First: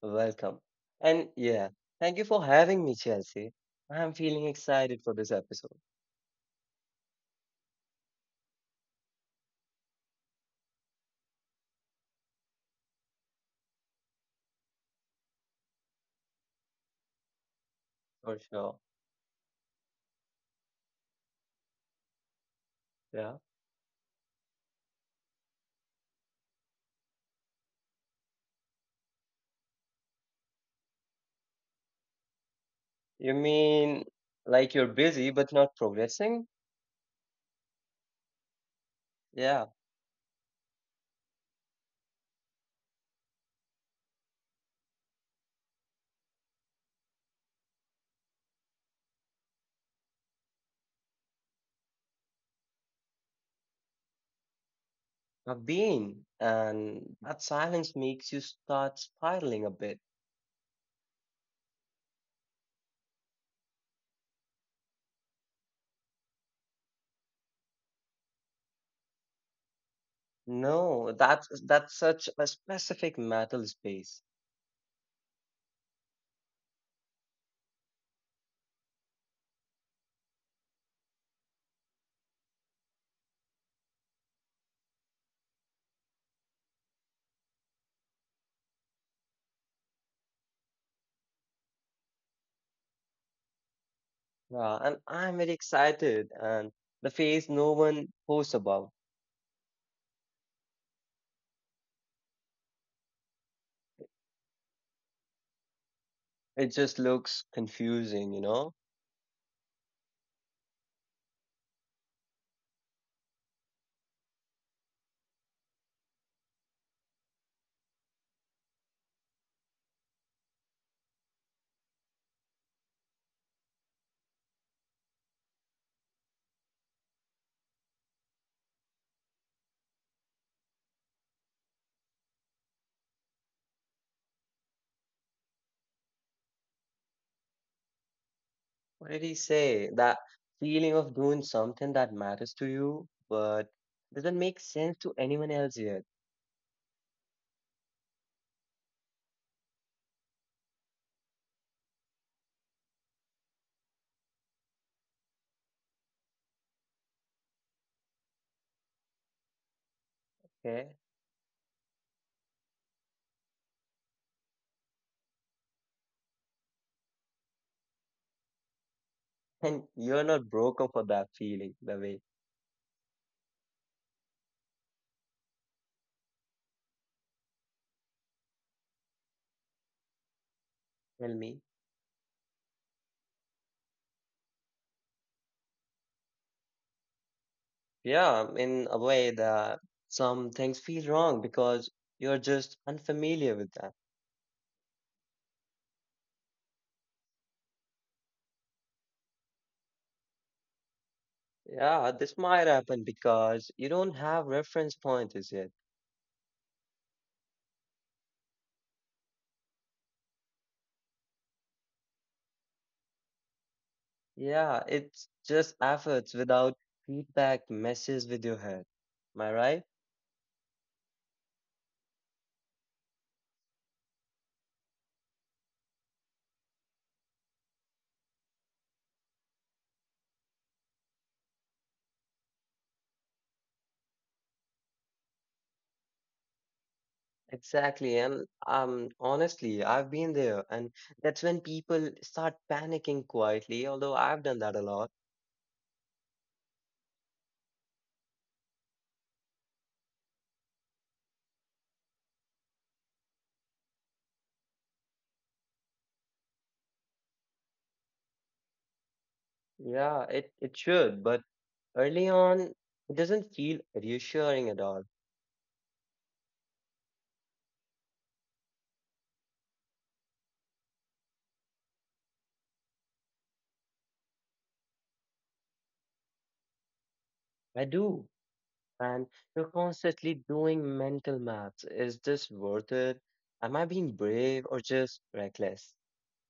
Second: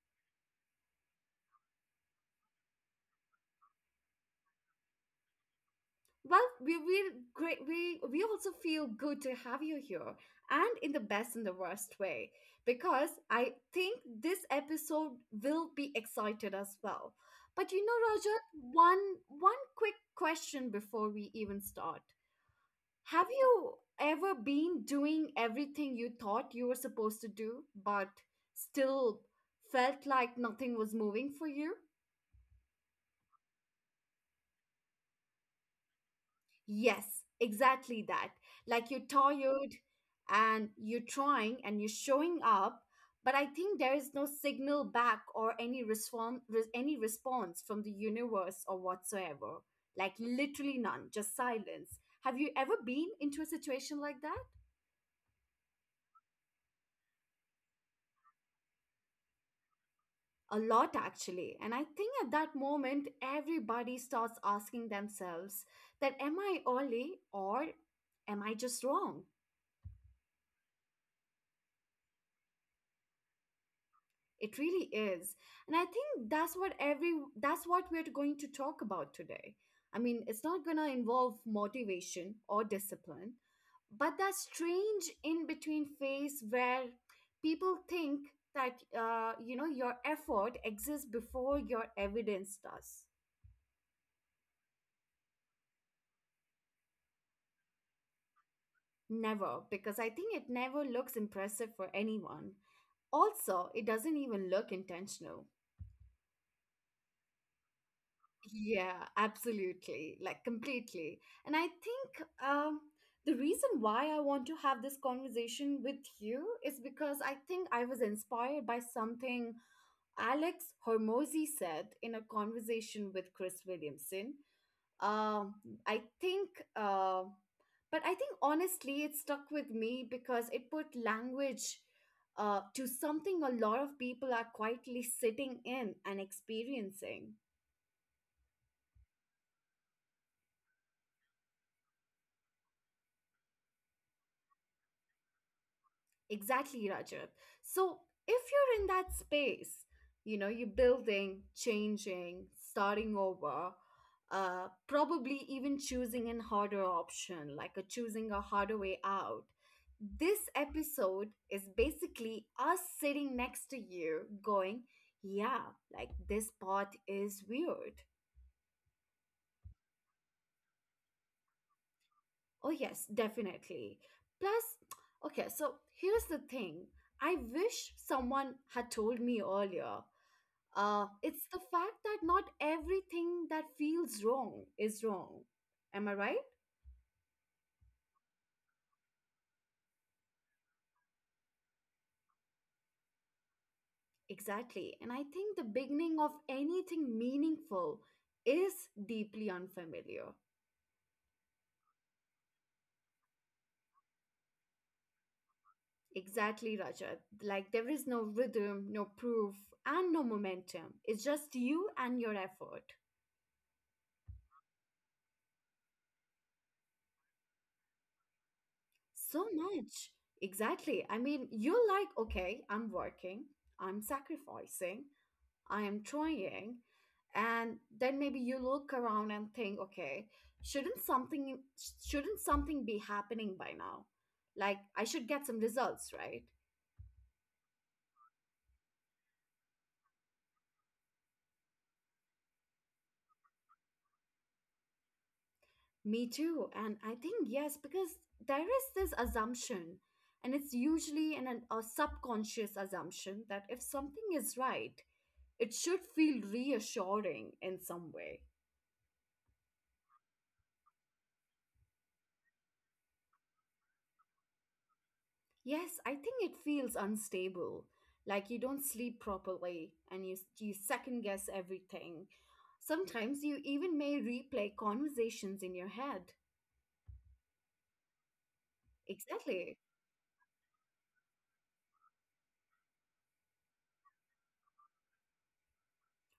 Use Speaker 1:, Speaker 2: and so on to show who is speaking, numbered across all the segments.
Speaker 1: welcome. And yeah, thank you for having me, Chelsea. I'm feeling excited for this episode,
Speaker 2: Well, we great we also feel good to have you here and in the best and the worst way because I think this episode will be excited as well. But
Speaker 1: for
Speaker 2: Roger,
Speaker 1: sure.
Speaker 2: one one quick question before we even start. Have
Speaker 1: Yeah.
Speaker 2: you ever been doing everything you thought you were supposed to do, but still felt like nothing was moving for you?
Speaker 1: You mean like you're busy but not progressing?
Speaker 2: Yes, exactly that. Like you're
Speaker 1: Yeah,
Speaker 2: tired and you're trying and you're showing up, but I think there is no signal back or any response from the universe or whatsoever. Like literally none, just silence. Have you ever been into a situation like that?
Speaker 1: I've been. And that silence makes you start spiraling a bit.
Speaker 2: A lot, actually. And I think at that moment everybody starts asking themselves that, am I early or am I just wrong?
Speaker 1: No, that's such a specific mental space.
Speaker 2: It really is. And I think that's what we're going to talk about today. I mean, it's not going to involve motivation or discipline, but that strange in between phase where people think that your effort exists before your evidence does.
Speaker 1: Yeah, and I'm very excited and the phase no one posts about.
Speaker 2: Never, because I think it never looks impressive for anyone. Also, it doesn't even look intentional.
Speaker 1: It just looks confusing, you know?
Speaker 2: Yeah, absolutely. Like completely. And I think the reason why I want to have this conversation with you is because I think I was inspired by something Alex Hormozy said in a conversation with Chris Williamson. Um, I think, uh, but I think honestly, it stuck with me because it put language to something a lot of people are quietly sitting in and experiencing.
Speaker 1: What did he say? That feeling of doing something that matters to you, but doesn't make sense to anyone else yet.
Speaker 2: Exactly, Rajab. So if you're in that space, you're building, changing, starting over, probably even choosing an harder option, like a choosing a harder way out. This
Speaker 1: Okay?
Speaker 2: episode is basically us sitting next to you going, yeah, like this part is weird.
Speaker 1: And you're not broken for that feeling, the way.
Speaker 2: Oh, yes, definitely. Plus, okay, so here's the thing. I wish someone had told me earlier.
Speaker 1: Tell
Speaker 2: It's
Speaker 1: me.
Speaker 2: the fact that not everything that feels wrong is wrong. Am I right?
Speaker 1: Yeah, in a way that some things feel wrong because you're just unfamiliar with that.
Speaker 2: Exactly. And I think the beginning of anything meaningful is deeply unfamiliar.
Speaker 1: Yeah, this might happen because you don't have reference pointers yet.
Speaker 2: Exactly, Rajat. Like there is no rhythm, no proof, and no momentum. It's just you and your effort.
Speaker 1: Yeah, it's just efforts without feedback messes with your head. Am I
Speaker 2: So
Speaker 1: right?
Speaker 2: much. Exactly. I mean, you're like, okay, I'm working, I'm sacrificing, I am trying. And then maybe you look around and think, okay, shouldn't something shouldn't something be happening by now? Like I should get some results, right?
Speaker 1: Exactly. And honestly, I've been there. And that's when people start panicking quietly, although I've done that a lot.
Speaker 2: Me too. And I think yes, because there is this assumption, and it's usually a subconscious assumption that if something is right, it should feel reassuring in some way.
Speaker 1: Yeah, it should. But early on, it doesn't feel reassuring at all.
Speaker 2: Yes, I think it feels unstable. Like you don't sleep properly and you second guess everything. Sometimes you even may replay conversations in your head.
Speaker 1: I do. And you're
Speaker 2: Exactly.
Speaker 1: constantly doing mental maths. Is this worth it? Am I being brave or just reckless?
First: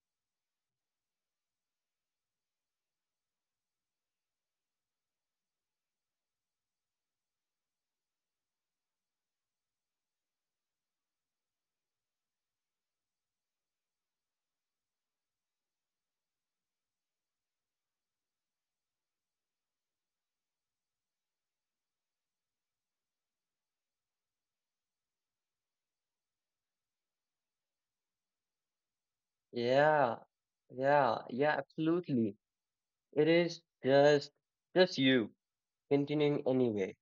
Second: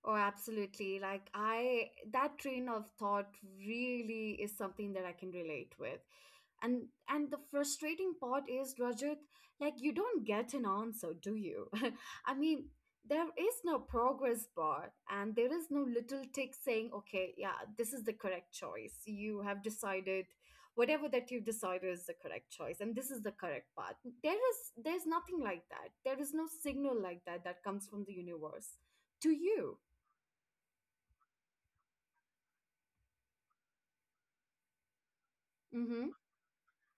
Speaker 2: Oh, absolutely. Like, that train of thought really is something that I can relate with. And the frustrating part is, Rajat, like you don't get an answer, do you? I mean, there is no progress bar and there is no little tick saying, okay, yeah, this is the correct choice. You have decided whatever that you've decided is the correct choice and this is the correct path. There's nothing like that. There is no signal like that that comes from the universe to you.
Speaker 1: Yeah, yeah, yeah, absolutely. It is just you
Speaker 2: Mm-hmm,
Speaker 1: continuing anyway.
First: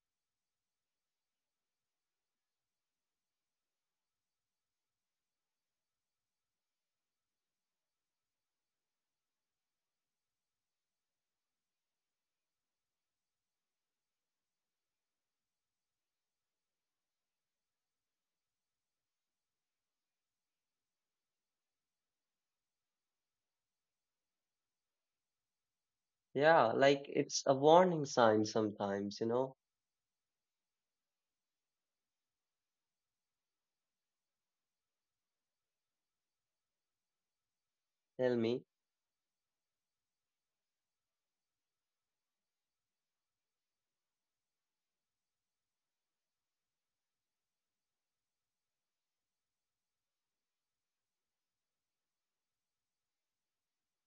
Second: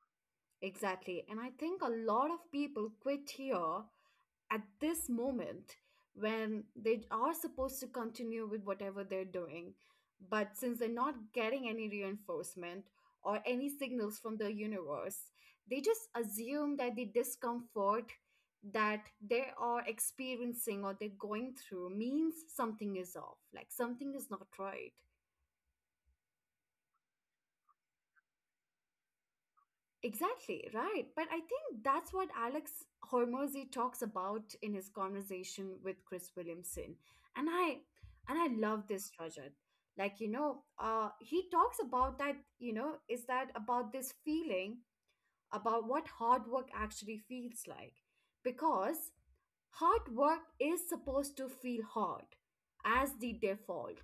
Speaker 2: exactly. And I think a lot of people quit here at this moment when they are supposed to continue with whatever they're doing. But since they're not getting any reinforcement or any signals from the universe, they just assume that the discomfort that they are experiencing or they're going through means something is off, like something is not right.
Speaker 1: Yeah, like it's a warning sign sometimes.
Speaker 2: Exactly, right. But I think that's what Alex Hormozy talks about in his conversation with Chris Williamson. And I
Speaker 1: Tell
Speaker 2: and I
Speaker 1: me.
Speaker 2: love this Rajat. He talks about that, is that about this feeling about what hard work actually feels like. Because hard work is supposed to feel hard as the default.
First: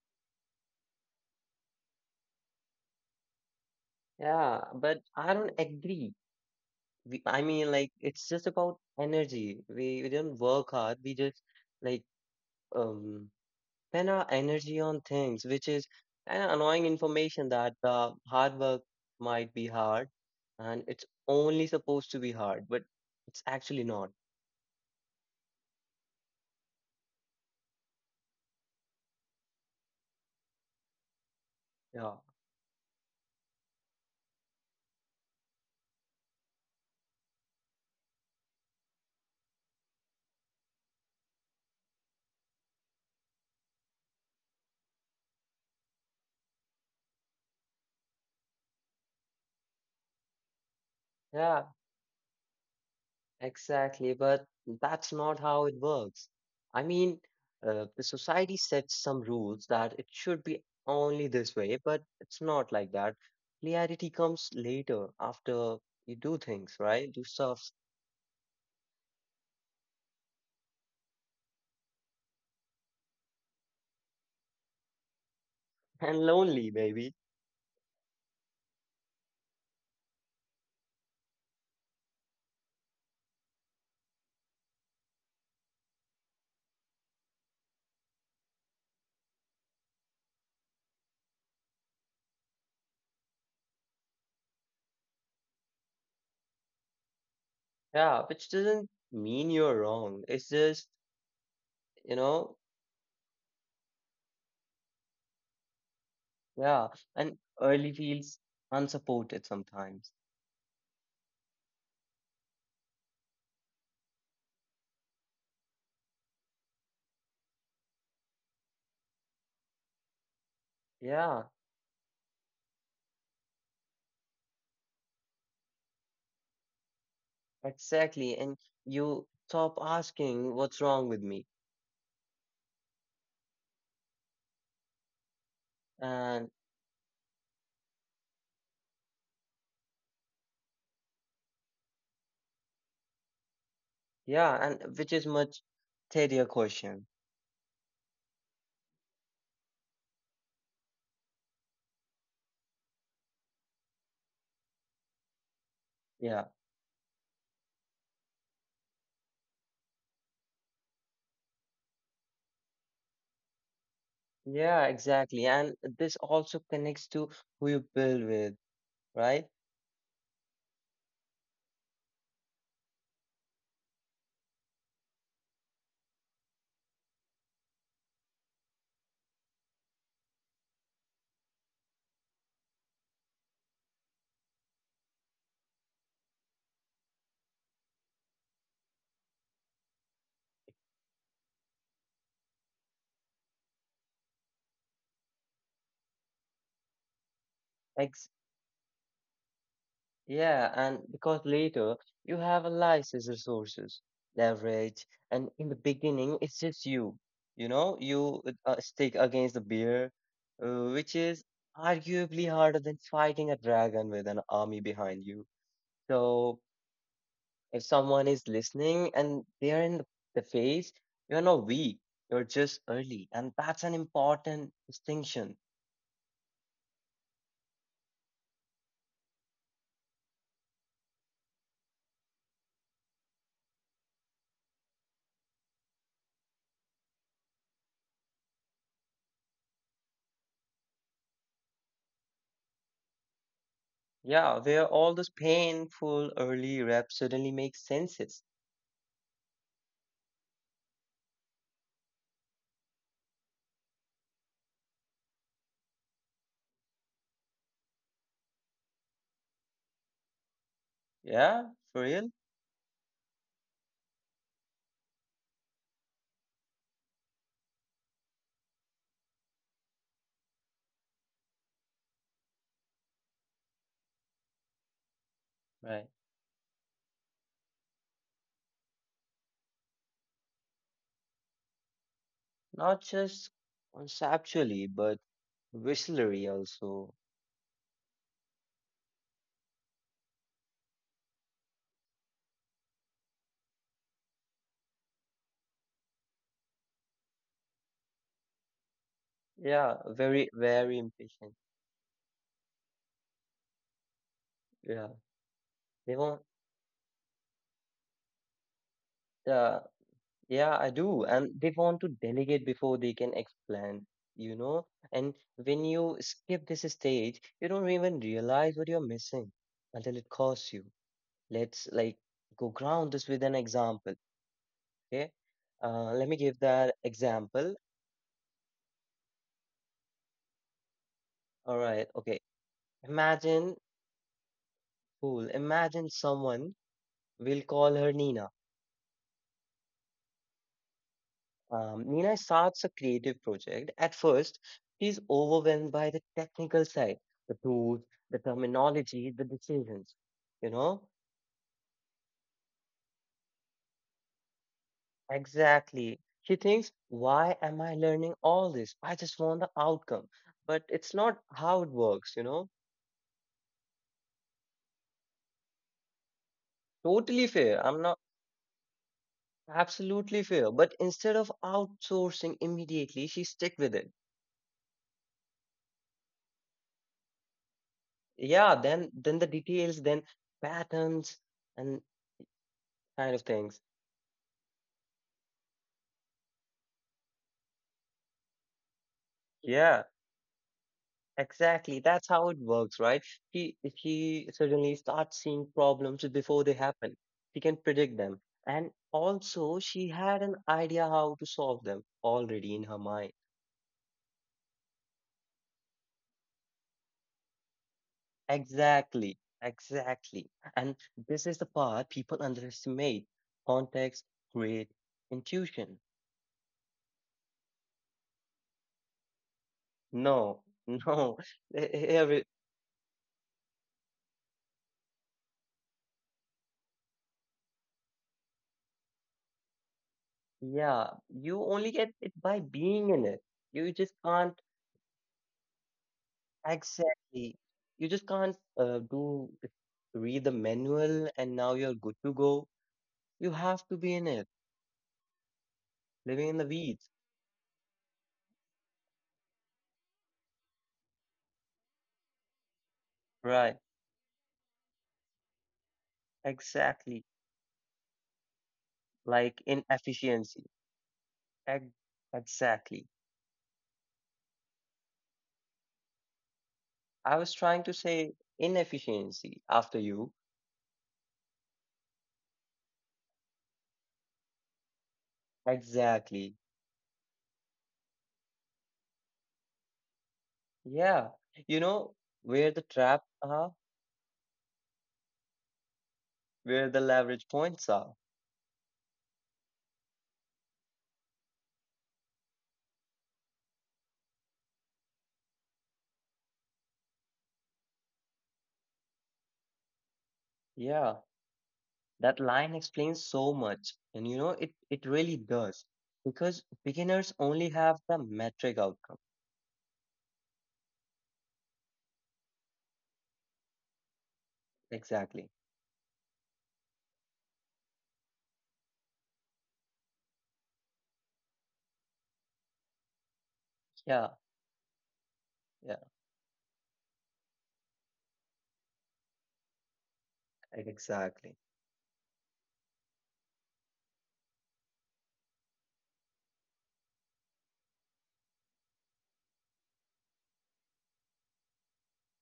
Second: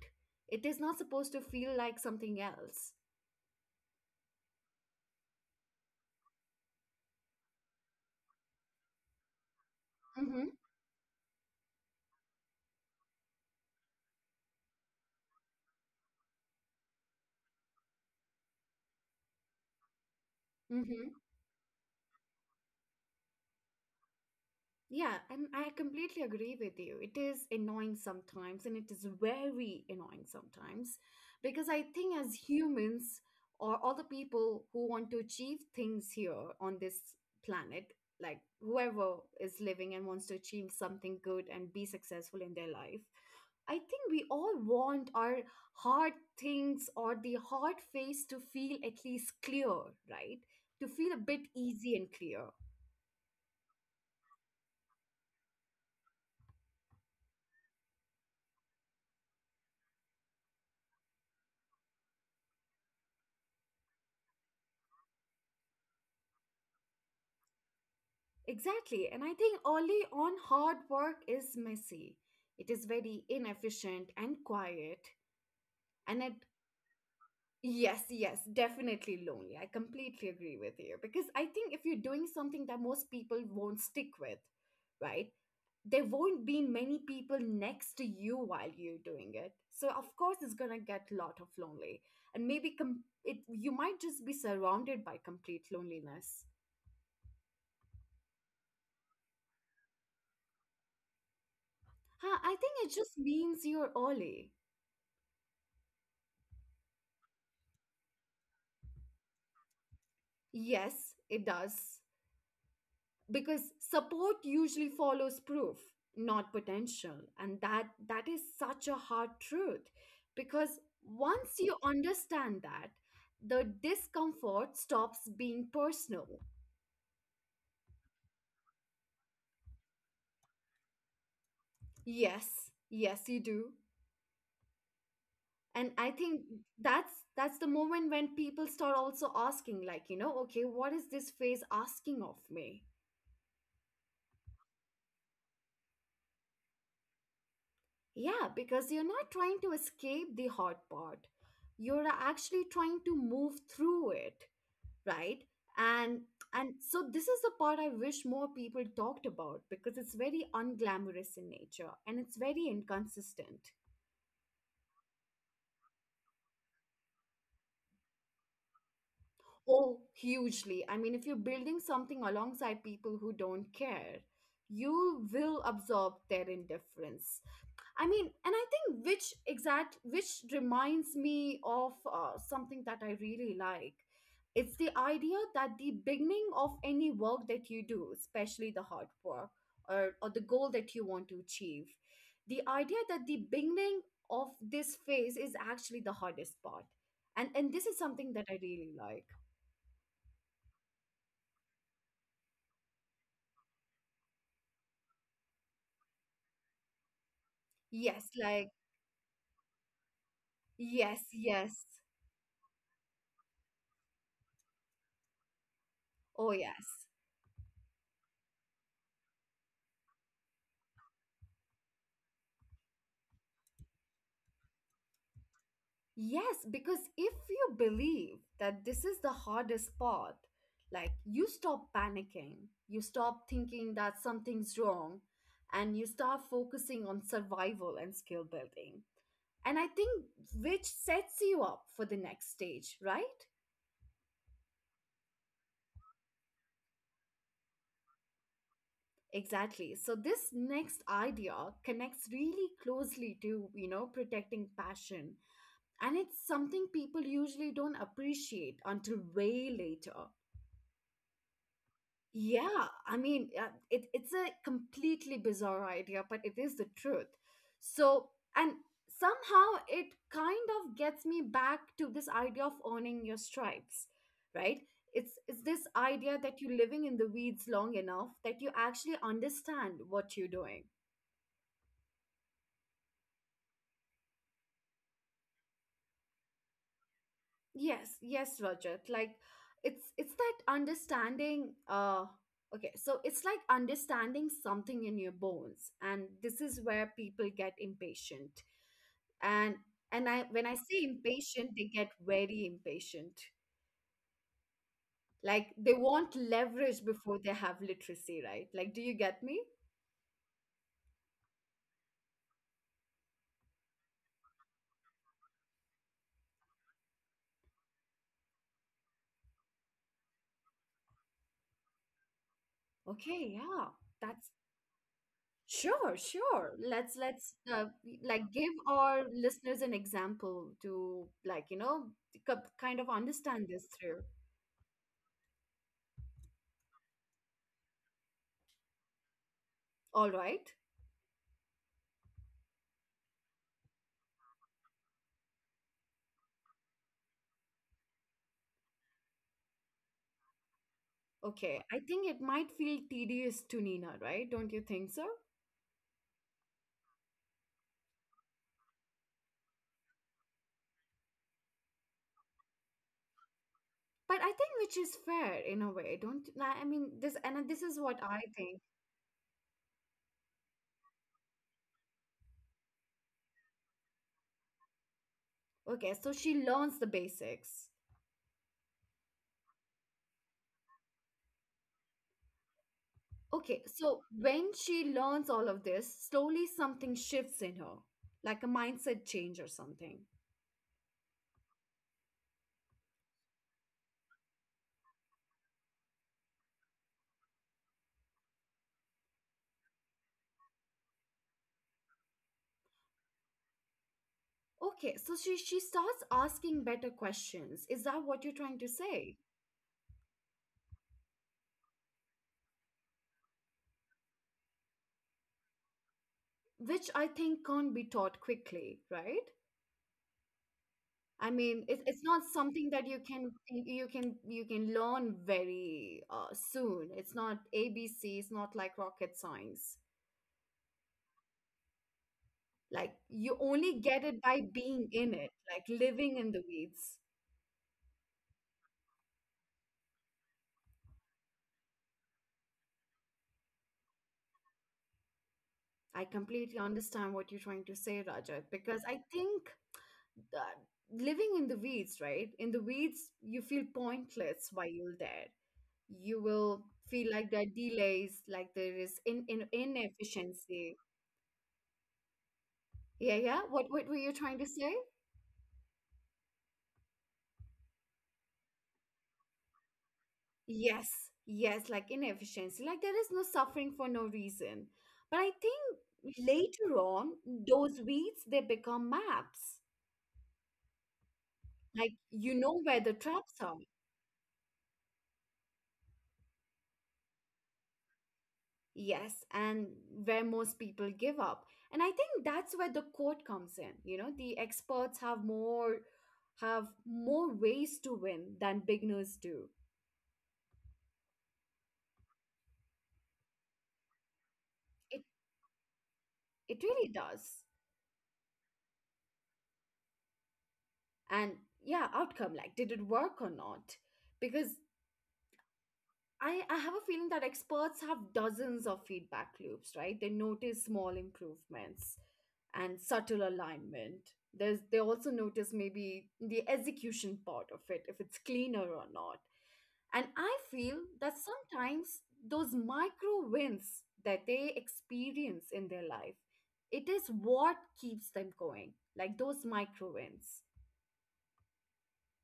Speaker 2: It is not supposed to feel like something else.
Speaker 1: Yeah, but I don't agree. I mean, like it's just about energy. We don't work hard. We just like um spend our energy on things, which is kind of annoying information that hard work might be hard, and it's
Speaker 2: Mm-hmm.
Speaker 1: only supposed to be hard, but it's actually not.
Speaker 2: Yeah, and I completely agree with you. It is annoying sometimes, and it is very annoying sometimes, because I
Speaker 1: Yeah.
Speaker 2: think as humans or all the people who want to achieve things here on this planet, like whoever is living and wants to achieve something good and be successful in their life, I think we all want our hard things or the hard face to feel at least clear, right? To feel a bit
Speaker 1: Yeah,
Speaker 2: easy and clear.
Speaker 1: exactly, but that's not how it works. I mean, the society sets some rules that it should be only this way, but it's not like that. Clarity comes later after you do things, right? Do stuff
Speaker 2: Exactly. And I think early on, hard work is messy. It is very inefficient and quiet. And it.
Speaker 1: and lonely, baby.
Speaker 2: Yes, yes, definitely lonely. I completely agree with you because I think if you're doing something that most people won't stick with, right? There won't be many people next to you while you're doing it. So of course it's going to get a lot of lonely. And maybe com- it you might just be surrounded by complete loneliness.
Speaker 1: Yeah, which doesn't mean you're wrong. It's just, you
Speaker 2: Huh, I
Speaker 1: know,
Speaker 2: think it just means you're early.
Speaker 1: yeah, and early feels unsupported sometimes.
Speaker 2: Yes, it does. Because support usually follows proof not potential, and that is such a hard truth because
Speaker 1: Yeah,
Speaker 2: once you understand that the discomfort stops being personal.
Speaker 1: exactly. And you stop asking what's wrong with me.
Speaker 2: Yes, yes you do. And I think
Speaker 1: And
Speaker 2: that's the moment when people start also asking, like, okay, what is this phase asking of me?
Speaker 1: yeah, and which is much steadier question.
Speaker 2: Yeah, because you're not trying to escape the hard part, you're actually trying to move through it, right? and
Speaker 1: Yeah,
Speaker 2: and so this is the part I wish more people talked about because it's very unglamorous in nature and it's very inconsistent.
Speaker 1: yeah, exactly. And this also connects to who you build with, right?
Speaker 2: Oh, hugely. I mean, if you're building something alongside people who don't care, you will absorb their indifference. I mean, and I think which reminds me of something that I really like. It's the idea that the beginning of any work that you do, especially the hard work or the goal that you want to achieve, the idea that the beginning of this phase is actually the hardest part. And this is something that
Speaker 1: Ex
Speaker 2: I really like.
Speaker 1: Yeah, and because later you have allies as resources, leverage, and in the beginning it's just you. You know,
Speaker 2: Yes, like
Speaker 1: you stick against the bear,
Speaker 2: yes,
Speaker 1: which is
Speaker 2: yes.
Speaker 1: arguably harder than fighting a dragon with an army behind you.
Speaker 2: Oh
Speaker 1: So
Speaker 2: yes.
Speaker 1: if someone is listening and they are in the phase, you're not weak, you're just early. And that's an important distinction.
Speaker 2: Yes, because if you believe that this is the hardest part, like you stop panicking, you stop thinking that something's wrong, and you start focusing on survival and skill building. And I think which sets you up for the next stage, right?
Speaker 1: Yeah, where all those painful early reps suddenly make senses.
Speaker 2: Exactly. So this next idea connects really closely to, protecting passion. And it's something people usually don't appreciate until way later.
Speaker 1: Yeah, for real.
Speaker 2: Yeah, I mean, it's a completely bizarre idea, but it is the truth. So, and somehow it kind of gets me back to this idea of owning your stripes, right? It's this idea
Speaker 1: Right.
Speaker 2: that you're living in the weeds long enough that you actually understand what you're doing.
Speaker 1: Not just conceptually, but visually also.
Speaker 2: Yes, yes, Roger. Like it's that understanding, okay, so it's like understanding something in your bones, and this is where people get impatient. And and I when I
Speaker 1: Yeah,
Speaker 2: say
Speaker 1: very,
Speaker 2: impatient they
Speaker 1: very
Speaker 2: get
Speaker 1: impatient.
Speaker 2: very impatient. Like they
Speaker 1: Yeah,
Speaker 2: want leverage before
Speaker 1: they
Speaker 2: they
Speaker 1: won't.
Speaker 2: have literacy, right? Like, do you get me?
Speaker 1: Yeah, yeah, I do. And they want to delegate before they can explain, you know? And when you skip this stage, you don't even realize what you're missing until it costs you.
Speaker 2: Okay,
Speaker 1: Let's
Speaker 2: yeah.
Speaker 1: like go
Speaker 2: that's
Speaker 1: ground this with an example,
Speaker 2: Sure, sure,
Speaker 1: okay?
Speaker 2: let's
Speaker 1: Let me give
Speaker 2: like give
Speaker 1: that
Speaker 2: our
Speaker 1: example.
Speaker 2: listeners an example to, like, kind of
Speaker 1: All right,
Speaker 2: understand this
Speaker 1: okay.
Speaker 2: through.
Speaker 1: Imagine, cool. Imagine someone will call her Nina.
Speaker 2: All right.
Speaker 1: Nina starts a creative project. At first, she's overwhelmed by the technical side, the tools, the terminology, the decisions. You
Speaker 2: Okay. I
Speaker 1: know,
Speaker 2: think it might feel tedious to Nina, right? Don't you think so?
Speaker 1: exactly. She thinks, why am I learning all this? I just want the outcome. But it's not how it works.
Speaker 2: But I think which is fair in a way, don't I? I mean, this and this is what
Speaker 1: Totally
Speaker 2: I
Speaker 1: fair.
Speaker 2: think.
Speaker 1: I'm not Absolutely fair. But instead of outsourcing immediately, she stick with it.
Speaker 2: Okay, so she learns the basics.
Speaker 1: Yeah, then the details, then patterns and
Speaker 2: Okay, so when
Speaker 1: kind of
Speaker 2: she
Speaker 1: things.
Speaker 2: learns all of this, slowly something shifts in her, like a mindset change or something.
Speaker 1: Yeah. Exactly. That's how it works, right? He suddenly starts seeing problems before they happen. He can predict them. And also she had an idea how to solve them already in her mind.
Speaker 2: Okay, so she starts asking better questions. Is that what you're trying to say?
Speaker 1: Exactly. Exactly. And this is the part people underestimate. Context, great
Speaker 2: Which I
Speaker 1: intuition.
Speaker 2: think can't be taught quickly, right? I mean, it,
Speaker 1: No,
Speaker 2: it's not
Speaker 1: no.
Speaker 2: something that you can
Speaker 1: Here it-
Speaker 2: you can you can learn very soon. It's not ABC. It's not like rocket science.
Speaker 1: Yeah, you
Speaker 2: Like
Speaker 1: only get
Speaker 2: you
Speaker 1: it by
Speaker 2: only get
Speaker 1: being
Speaker 2: it
Speaker 1: in
Speaker 2: by
Speaker 1: it.
Speaker 2: being
Speaker 1: You
Speaker 2: in
Speaker 1: just
Speaker 2: it, like
Speaker 1: can't
Speaker 2: living in the weeds.
Speaker 1: Exactly. You just can't do read the manual and now you're good to go. You have to be in it,
Speaker 2: I completely understand what you're
Speaker 1: living in the
Speaker 2: trying to say,
Speaker 1: weeds.
Speaker 2: Rajat, because I think that living in the weeds, right? In the weeds, you feel pointless
Speaker 1: Right.
Speaker 2: while you're there. You will feel like there are
Speaker 1: Exactly.
Speaker 2: delays, like there is in
Speaker 1: Like
Speaker 2: inefficiency.
Speaker 1: inefficiency. Ex-
Speaker 2: Yeah, yeah. What
Speaker 1: Exactly.
Speaker 2: what were you trying to say?
Speaker 1: I was trying to say inefficiency after you.
Speaker 2: Yes, yes, like inefficiency. Like there is no suffering for no reason. But I think later on,
Speaker 1: Exactly.
Speaker 2: those weeds they become maps.
Speaker 1: Yeah.
Speaker 2: Like you
Speaker 1: You
Speaker 2: know
Speaker 1: know
Speaker 2: where the
Speaker 1: where the
Speaker 2: traps are.
Speaker 1: trap are, where the leverage points are.
Speaker 2: Yes, and where most people give up. And I think that's where the court comes in. The experts have more ways to win than beginners do.
Speaker 1: Yeah. That line explains so much, and it,
Speaker 2: It
Speaker 1: it really does
Speaker 2: it
Speaker 1: because
Speaker 2: really does.
Speaker 1: beginners only have the metric outcome.
Speaker 2: And yeah, outcome, like did it work or not? Because
Speaker 1: Exactly.
Speaker 2: I have a feeling that experts have dozens of feedback loops, right? They notice small improvements and subtle alignment.
Speaker 1: Yeah,
Speaker 2: They also notice
Speaker 1: yeah,
Speaker 2: maybe the execution part of it, if it's cleaner or not. And I feel that
Speaker 1: exactly.
Speaker 2: sometimes those micro wins that they experience in their life, it is what keeps them going, like those micro wins.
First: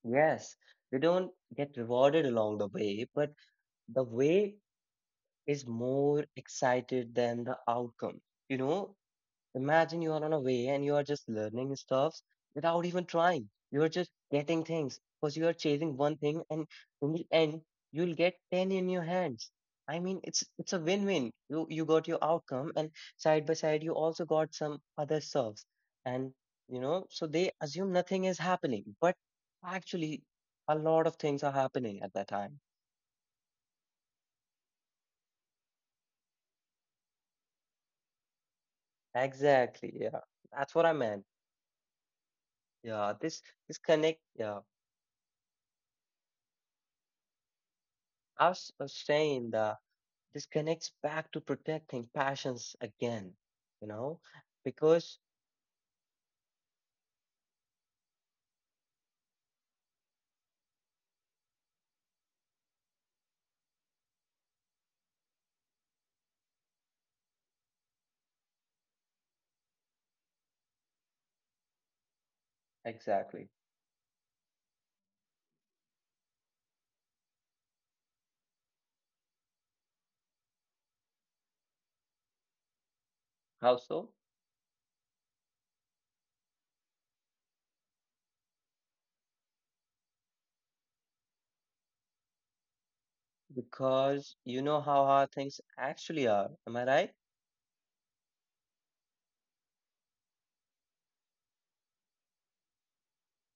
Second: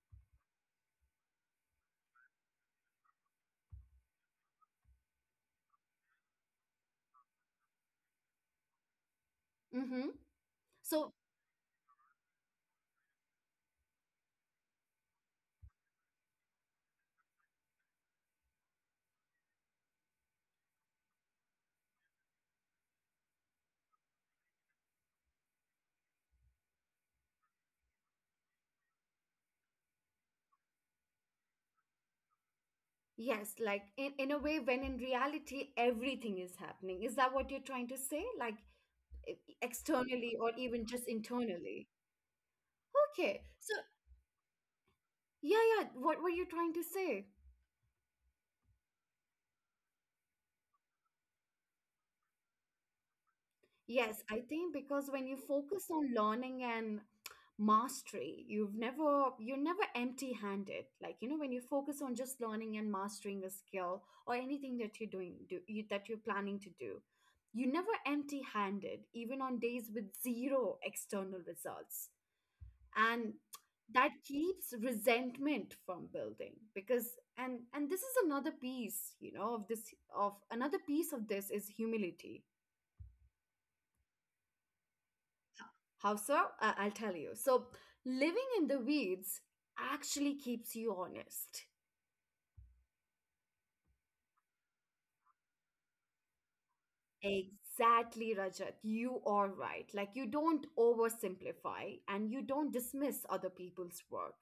Speaker 1: Yes, they don't get rewarded along the way, but the way is more excited than the outcome. You know,
Speaker 2: Mm-hmm.
Speaker 1: Imagine
Speaker 2: So
Speaker 1: you are on a way and you are just learning stuff without even trying. You're just getting things because you are chasing one thing and in the end you'll get 10 in your hands. I mean it's a win-win. You got your outcome and side by side you also got some other stuffs. And so they assume nothing is happening, but actually a lot of things are happening at that time.
Speaker 2: yes, like in a way, when in reality, everything is happening. Is that what you're trying to say? Like externally or
Speaker 1: Exactly. Yeah.
Speaker 2: even just
Speaker 1: That's what I
Speaker 2: internally?
Speaker 1: meant.
Speaker 2: Okay. So,
Speaker 1: Yeah. This connect, yeah.
Speaker 2: yeah, yeah. What were you trying to say?
Speaker 1: I was saying that this connects back to protecting passions again,
Speaker 2: Yes, I
Speaker 1: you
Speaker 2: think
Speaker 1: know,
Speaker 2: because when you focus
Speaker 1: because
Speaker 2: on learning and mastery, you're never empty-handed. Like, you know, when you focus on just learning and mastering a skill or anything that you're doing do, you, that you're planning to do, you're never empty-handed, even on days with zero external results. And that
Speaker 1: Exactly.
Speaker 2: keeps resentment from building because and this is another piece of this is humility.
Speaker 1: How so?
Speaker 2: How so? I'll tell you. So, living in the weeds actually keeps you honest.
Speaker 1: Because you know how hard things actually are. Am I right?
Speaker 2: Exactly, Rajat. You are right. Like, you don't oversimplify and you don't dismiss other people's work.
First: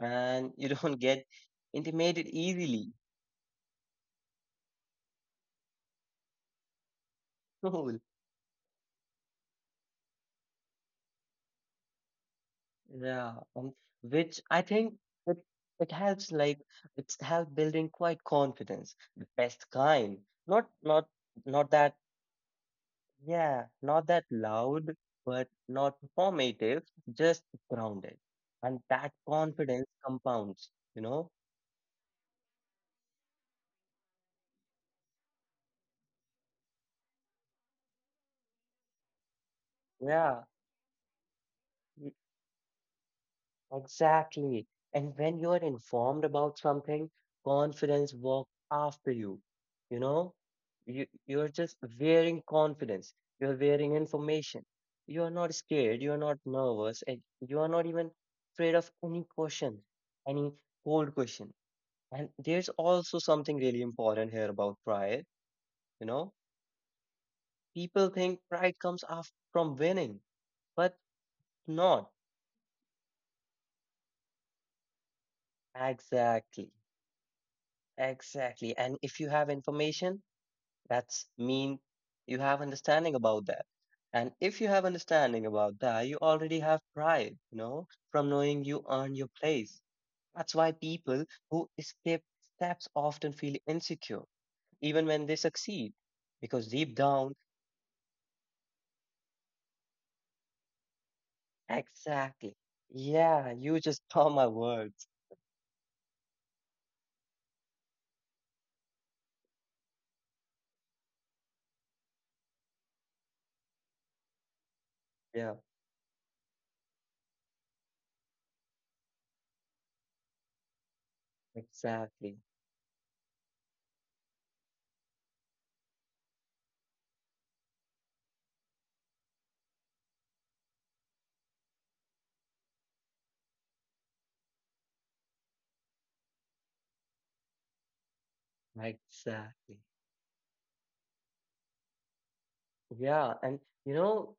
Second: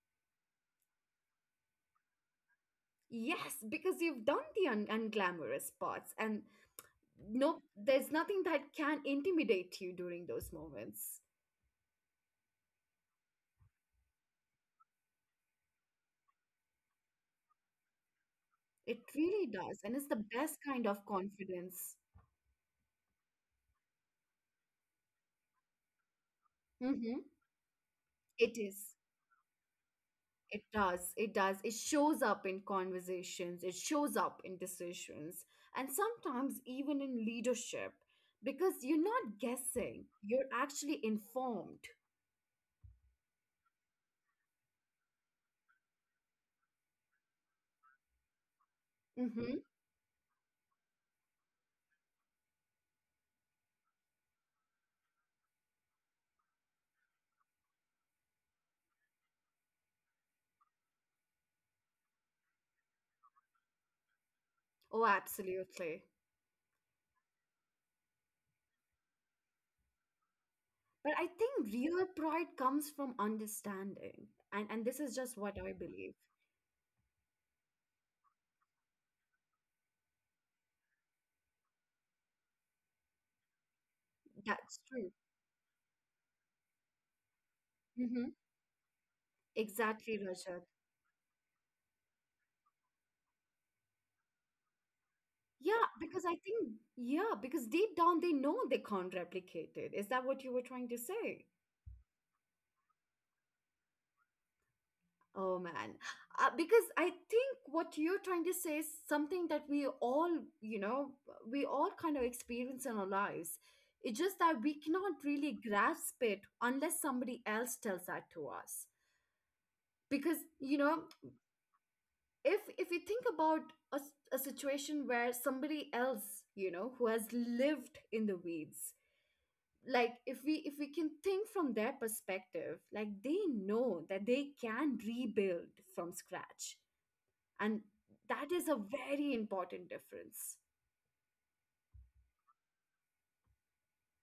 Speaker 1: And you don't get intimidated easily.
Speaker 2: Yes, because you've done the unglamorous parts, and no,
Speaker 1: Cool.
Speaker 2: there's nothing that can intimidate you during those moments.
Speaker 1: Yeah. Which I think it, it helps like it's helped building quite confidence, the
Speaker 2: It
Speaker 1: best
Speaker 2: really does.
Speaker 1: kind.
Speaker 2: And it's the
Speaker 1: Not
Speaker 2: best
Speaker 1: not
Speaker 2: kind of
Speaker 1: not that
Speaker 2: confidence.
Speaker 1: Yeah, not that loud, but not performative, just
Speaker 2: Mm-hmm.
Speaker 1: grounded. And
Speaker 2: It
Speaker 1: that
Speaker 2: is.
Speaker 1: confidence compounds, you
Speaker 2: It
Speaker 1: know?
Speaker 2: does. It does. It shows up in conversations, it shows up in decisions, and sometimes even in leadership because you're not
Speaker 1: Yeah,
Speaker 2: guessing, you're actually
Speaker 1: e-
Speaker 2: informed.
Speaker 1: exactly. And when you're informed about something, confidence walks after you, you know?
Speaker 2: Hmm.
Speaker 1: You're just wearing confidence, you're wearing information. You're not scared, you're not nervous, and you're not even afraid of any question, any cold question. And there's also something really important here about pride.
Speaker 2: Oh,
Speaker 1: You know,
Speaker 2: absolutely.
Speaker 1: People think pride comes after from winning, but
Speaker 2: But
Speaker 1: not
Speaker 2: I think real pride comes from understanding. And this is just what I
Speaker 1: exactly.
Speaker 2: believe.
Speaker 1: Exactly. And if you have information, that's mean you have understanding about that. And if you have understanding
Speaker 2: That's
Speaker 1: about
Speaker 2: true.
Speaker 1: that, you already have pride, from knowing you
Speaker 2: Hmm.
Speaker 1: earn your place. That's why
Speaker 2: Exactly,
Speaker 1: people
Speaker 2: Rajat.
Speaker 1: who escape steps often feel insecure, even when they succeed, because
Speaker 2: Yeah,
Speaker 1: deep
Speaker 2: because I
Speaker 1: down
Speaker 2: think, yeah, because deep down they know they can't replicate it. Is that what you were trying to say?
Speaker 1: Exactly. Yeah, you just caught my words.
Speaker 2: Oh man, because I think what you're trying to say is something that we all, you know, we all kind of experience in our lives. It's just that we
Speaker 1: Yeah,
Speaker 2: cannot really grasp it unless somebody else tells that to us. Because, you know,
Speaker 1: exactly.
Speaker 2: if you think about a situation where somebody else, you know, who has lived in the weeds, like if we can think from their perspective, like they know that they can rebuild from scratch and that is a very
Speaker 1: Exactly.
Speaker 2: important difference.
Speaker 1: Yeah, and you know,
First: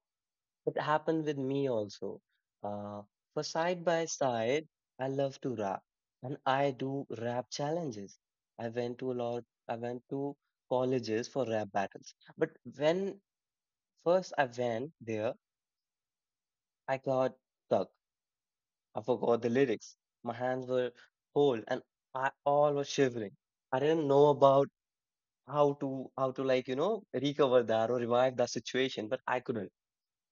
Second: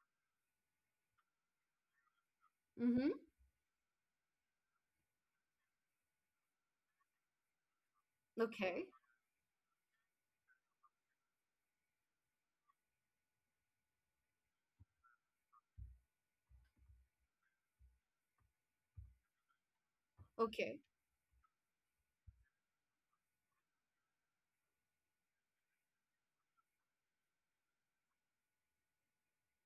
Speaker 1: it happened with me also. Uh,
Speaker 2: Mm-hmm.
Speaker 1: for side by side, I love to rap and I do rap challenges. I
Speaker 2: Okay.
Speaker 1: went to a lot, I went to colleges for rap battles. But when first I went there, I got stuck. I forgot the lyrics. My hands were
Speaker 2: Okay.
Speaker 1: cold and I all was shivering. I didn't know about how to like, recover that or revive that situation, but I couldn't.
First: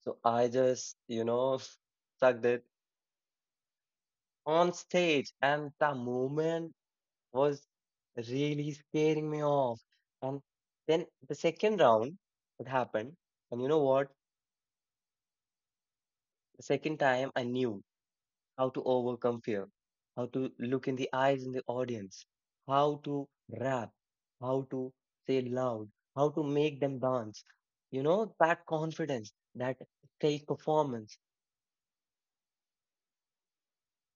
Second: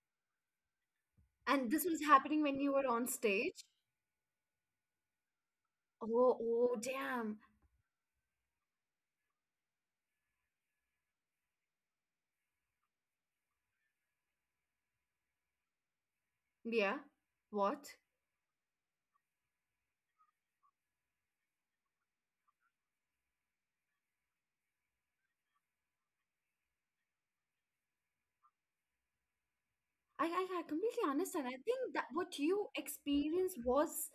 Speaker 1: So I just,
Speaker 2: And this was happening
Speaker 1: sucked
Speaker 2: when
Speaker 1: it
Speaker 2: you were on stage?
Speaker 1: on stage and the
Speaker 2: Oh,
Speaker 1: moment
Speaker 2: oh damn.
Speaker 1: was really scaring me off. And then the second round it happened. And you know what? The second
Speaker 2: Yeah.
Speaker 1: time I knew
Speaker 2: What?
Speaker 1: how to overcome fear, how to look in the eyes in the audience, how to rap, how to say loud, how to make them dance. That confidence, that
Speaker 2: I,
Speaker 1: stage
Speaker 2: I, I completely
Speaker 1: performance.
Speaker 2: understand. I think that what you experienced was,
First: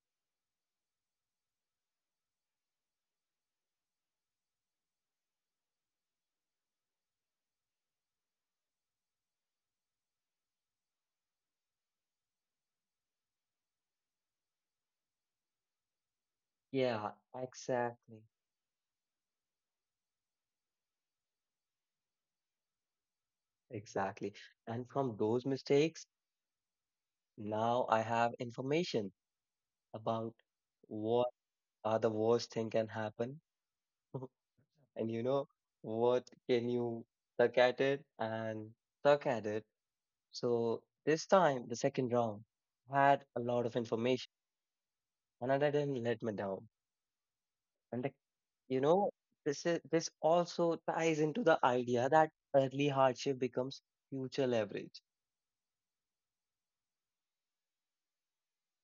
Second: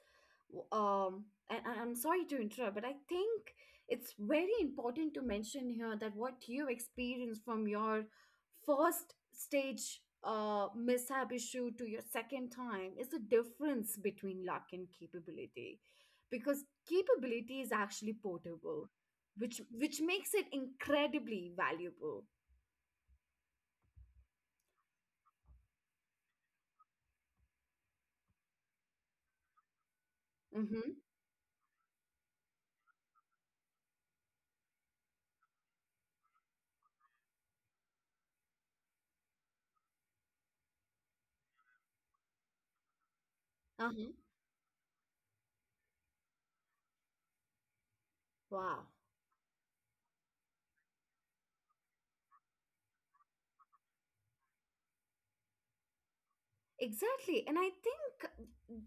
Speaker 2: um, and I'm sorry to interrupt, but I think it's very important to mention here that what you experienced from your first stage mishap issue to your second time is the difference between luck and capability, because
Speaker 1: Yeah,
Speaker 2: capability is actually
Speaker 1: exactly.
Speaker 2: portable, which makes it incredibly valuable.
Speaker 1: Exactly. And from those mistakes, now I have information about
Speaker 2: Mm-hmm.
Speaker 1: what are the worst thing can happen. And what can you suck at it and suck at it. So this time, the second round had a lot of
Speaker 2: Uh-huh.
Speaker 1: information, and I didn't let me down. And the,
Speaker 2: Wow.
Speaker 1: you know, this is this also ties into the idea that early hardship becomes future leverage.
Speaker 2: Exactly. And I think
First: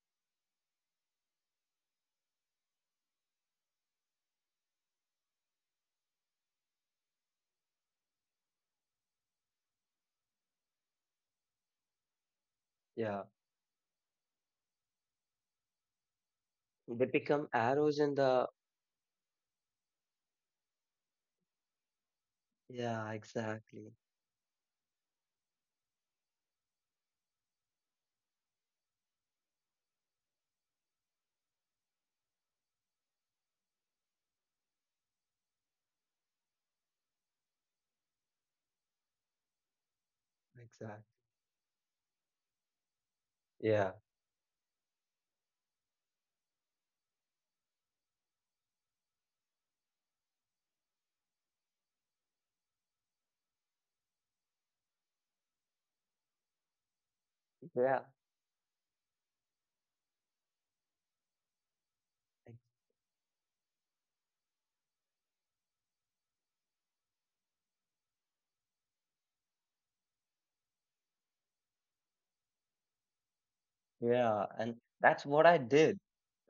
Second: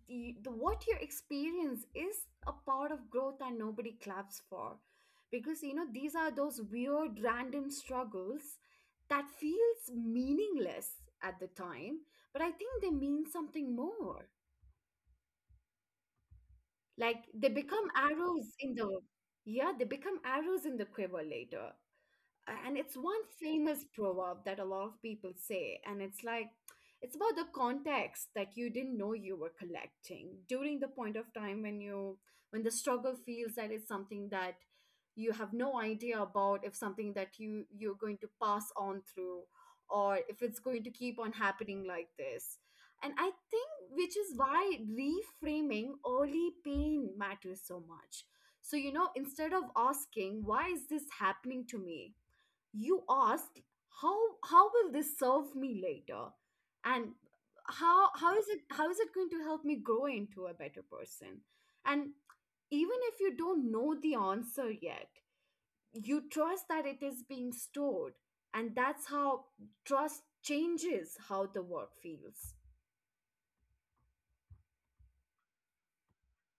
Speaker 2: the what you experience is a part of growth that nobody claps for. Because you know, these are those weird random struggles that feels meaningless at the time, but I think they
Speaker 1: Yeah,
Speaker 2: mean something more.
Speaker 1: they
Speaker 2: Like
Speaker 1: become
Speaker 2: they become
Speaker 1: arrows in the.
Speaker 2: arrows in the, yeah, they become arrows in the quiver later. And it's
Speaker 1: Yeah,
Speaker 2: one famous
Speaker 1: exactly,
Speaker 2: proverb that a lot of people say, and it's like it's about the context that you didn't know you were collecting during the point of time when you, when the struggle feels that it's something that you have no idea about, if something that you're going to pass on through or if it's going to
Speaker 1: exactly.
Speaker 2: keep on happening like this. And I think
Speaker 1: Yeah,
Speaker 2: which is why reframing early pain matters so much. So you know, instead of asking why is this happening to me, you asked how how will this serve me later? And
Speaker 1: yeah.
Speaker 2: how is it, how is it going to help me grow into a better person? And even if you don't know the answer yet, you trust that it is being stored. And that's how trust changes how the work feels.
Speaker 1: Yeah, and that's what I did.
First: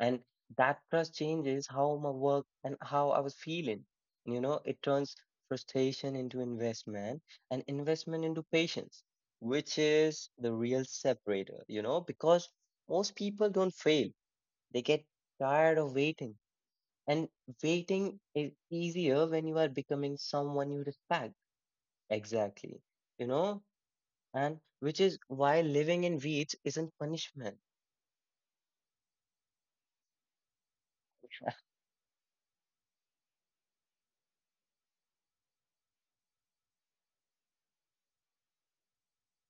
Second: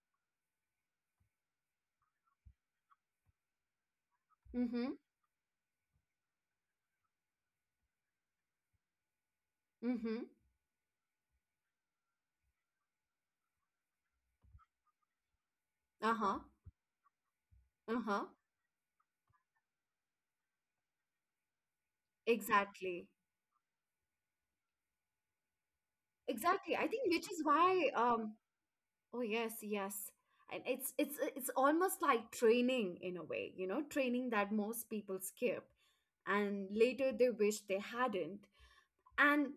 Speaker 1: And that trust changes how my work and how I was feeling. It
Speaker 2: Mm-hmm.
Speaker 1: turns frustration into investment and investment into patience, which
Speaker 2: Mm-hmm.
Speaker 1: is the real separator, because most people don't fail. They get tired of waiting.
Speaker 2: Uh-huh.
Speaker 1: And waiting
Speaker 2: Uh-huh.
Speaker 1: is easier when you are becoming someone you respect. Exactly.
Speaker 2: Exactly.
Speaker 1: You know, and which is why living in weeds
Speaker 2: Exactly. I
Speaker 1: isn't
Speaker 2: think which is
Speaker 1: punishment.
Speaker 2: why oh yes, yes. And it's it's almost like training in a way, you know, training that most people skip and later they wish they hadn't. And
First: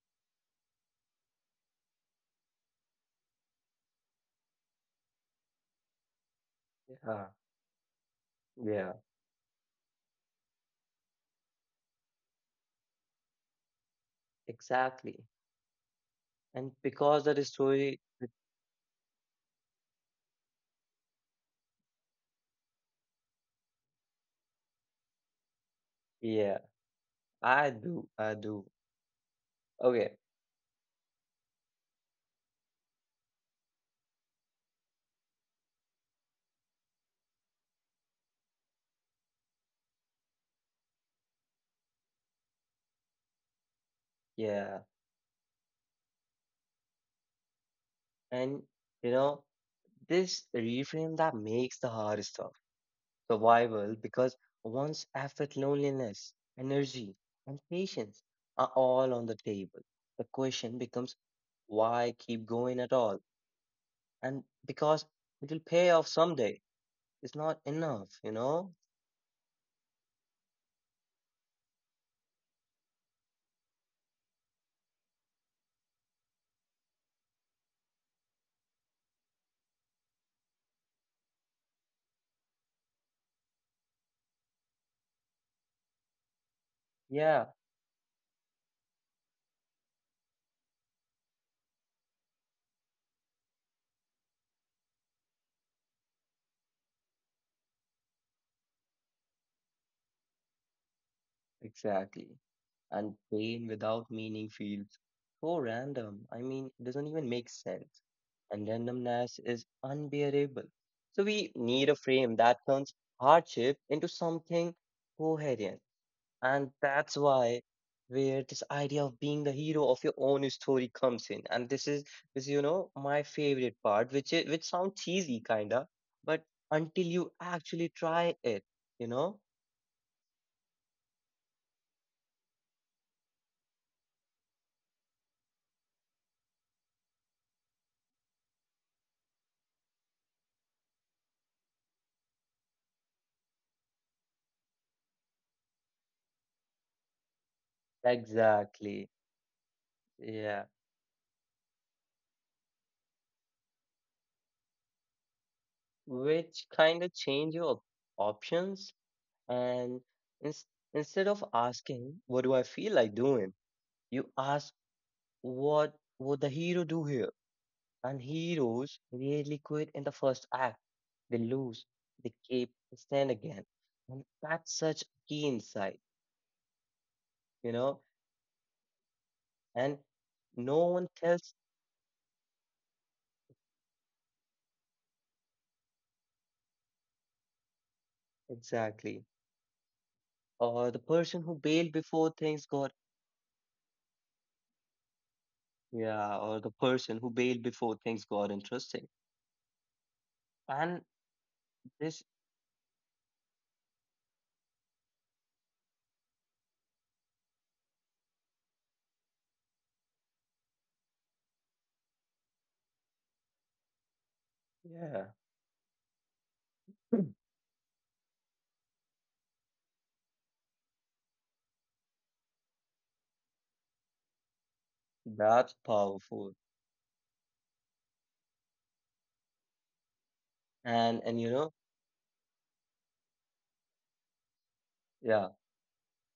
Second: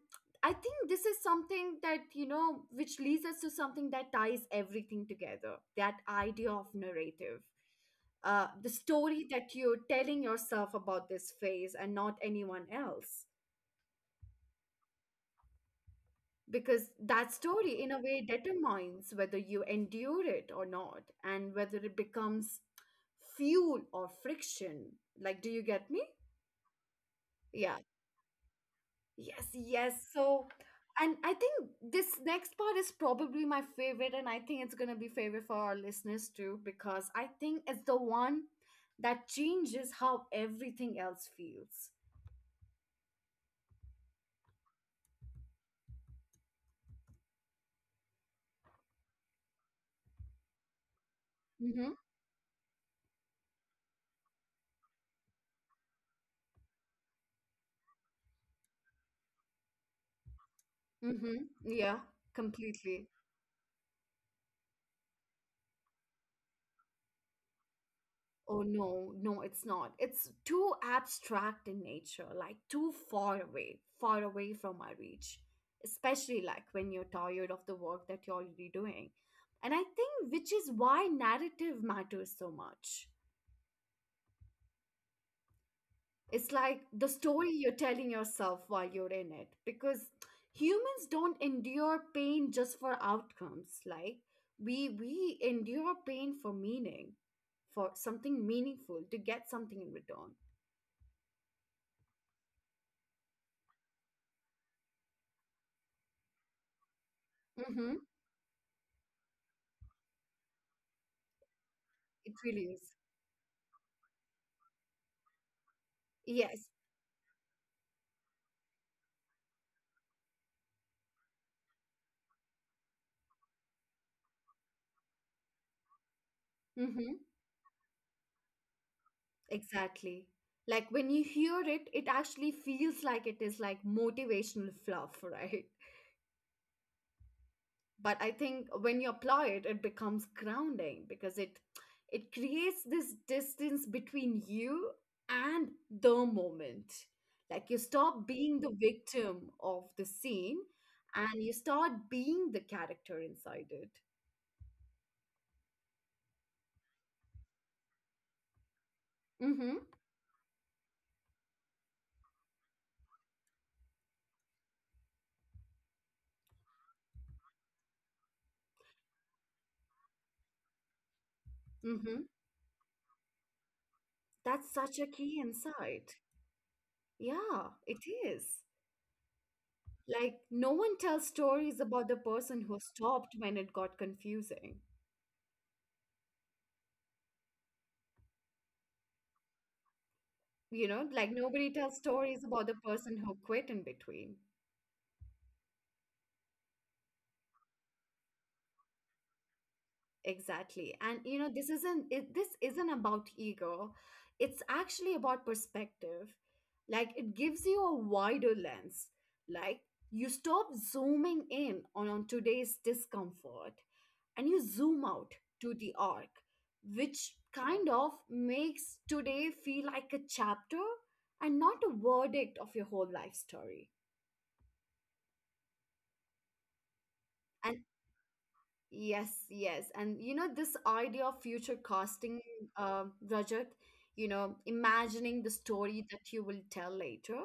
Speaker 2: I think this is something that, you know, which leads us to something that ties everything together, that idea of
Speaker 1: Yeah,
Speaker 2: narrative. The
Speaker 1: yeah.
Speaker 2: story that you're telling yourself about this phase and not anyone else.
Speaker 1: Exactly. And
Speaker 2: Because
Speaker 1: because
Speaker 2: that
Speaker 1: that
Speaker 2: story in a
Speaker 1: story,
Speaker 2: way determines whether you endure it or not and whether it becomes fuel or friction. Like do you get me?
Speaker 1: yeah, I
Speaker 2: Yeah.
Speaker 1: do, I do.
Speaker 2: Yes, yes.
Speaker 1: Okay,
Speaker 2: So, and I think this next part is probably my favorite, and I think it's going to be favorite for our listeners too, because I think it's the one that changes how everything else feels.
Speaker 1: yeah. And you know, this reframe that makes
Speaker 2: Mm-hmm.
Speaker 1: the hard stuff survival because one's effort, loneliness, energy, and patience are all on the table. The question becomes
Speaker 2: Mm-hmm. Yeah.
Speaker 1: why keep going at all?
Speaker 2: Completely.
Speaker 1: And because it will pay off someday. It's not enough, you
Speaker 2: Oh
Speaker 1: know?
Speaker 2: no, no, it's not. It's too abstract in nature, like too far away from my reach, especially like when you're tired of the work that you're already doing. And I think which is why narrative matters so much. It's like the story
Speaker 1: Yeah.
Speaker 2: you're telling yourself while you're in it, because humans don't endure pain just for outcomes. Like we endure pain for meaning, for something meaningful, to get something in return.
Speaker 1: Exactly. And pain without meaning feels so random. I mean, it doesn't even make sense. And randomness is unbearable. So we need a frame
Speaker 2: It
Speaker 1: that
Speaker 2: really
Speaker 1: turns
Speaker 2: is.
Speaker 1: hardship into something coherent. And
Speaker 2: Yes.
Speaker 1: that's why where this idea of being the hero of your own story comes in. And this is my favorite part, which sounds cheesy kinda, but until
Speaker 2: Mm-hmm.
Speaker 1: you actually try it, you know?
Speaker 2: Exactly. Like when you hear it, it actually feels like it is like motivational fluff, right? But I think when you apply it, it becomes grounding because it creates this distance between you and the moment. Like you stop being the
Speaker 1: Exactly.
Speaker 2: victim of the scene
Speaker 1: Yeah.
Speaker 2: and you start being the character inside it.
Speaker 1: Which kind of change your options.
Speaker 2: Mm-hmm.
Speaker 1: And ins- instead of asking what do I feel like doing, you ask what would the hero do here? And heroes really quit in the first act. They
Speaker 2: Mm-hmm.
Speaker 1: lose, they keep, they stand again.
Speaker 2: That's
Speaker 1: And
Speaker 2: such a key
Speaker 1: that's such a
Speaker 2: insight.
Speaker 1: key insight,
Speaker 2: Yeah, it is.
Speaker 1: you know.
Speaker 2: Like, no
Speaker 1: And
Speaker 2: one tells
Speaker 1: no
Speaker 2: stories
Speaker 1: one
Speaker 2: about the
Speaker 1: tells
Speaker 2: person who stopped when it got confusing.
Speaker 1: Exactly.
Speaker 2: You know, like nobody tells
Speaker 1: Or the
Speaker 2: stories
Speaker 1: person
Speaker 2: about the
Speaker 1: who bailed
Speaker 2: person who
Speaker 1: before
Speaker 2: quit in
Speaker 1: things got
Speaker 2: between.
Speaker 1: yeah or the person who bailed before things got interesting.
Speaker 2: Exactly. And you know,
Speaker 1: And
Speaker 2: this isn't about
Speaker 1: this
Speaker 2: ego. It's actually about perspective. Like it gives you a wider lens. Like you stop zooming in on, today's discomfort and you zoom out to the arc,
Speaker 1: Yeah,
Speaker 2: which kind of makes today feel like a chapter and not a verdict of your whole life story.
Speaker 1: that's powerful.
Speaker 2: Yes, yes. And you know, this idea of future casting,
Speaker 1: And you know,
Speaker 2: Rajat, you know, imagining the story that you will
Speaker 1: yeah,
Speaker 2: tell later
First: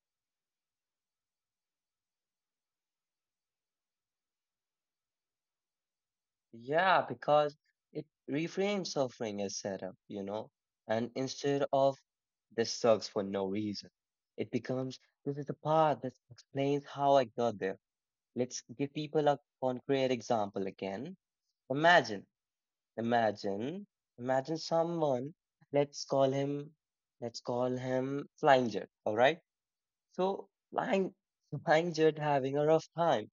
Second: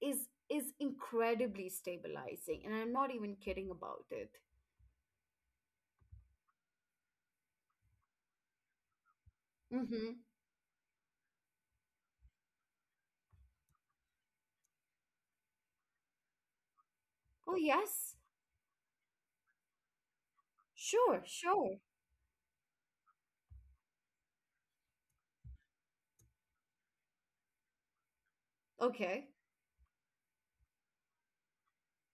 Speaker 2: is incredibly stabilizing. And I'm not even kidding about it.
Speaker 1: yeah, because it reframes suffering as setup, you know,
Speaker 2: Mm-hmm.
Speaker 1: and instead of this sucks for no reason, it becomes this is the part that explains how I got there. Let's
Speaker 2: Oh,
Speaker 1: give people
Speaker 2: yes.
Speaker 1: a concrete example again. Imagine,
Speaker 2: Sure, sure.
Speaker 1: imagine, imagine someone, let's call him, let's call him Flying Jet, all right?
Speaker 2: Okay.
Speaker 1: So Langjut having a rough time,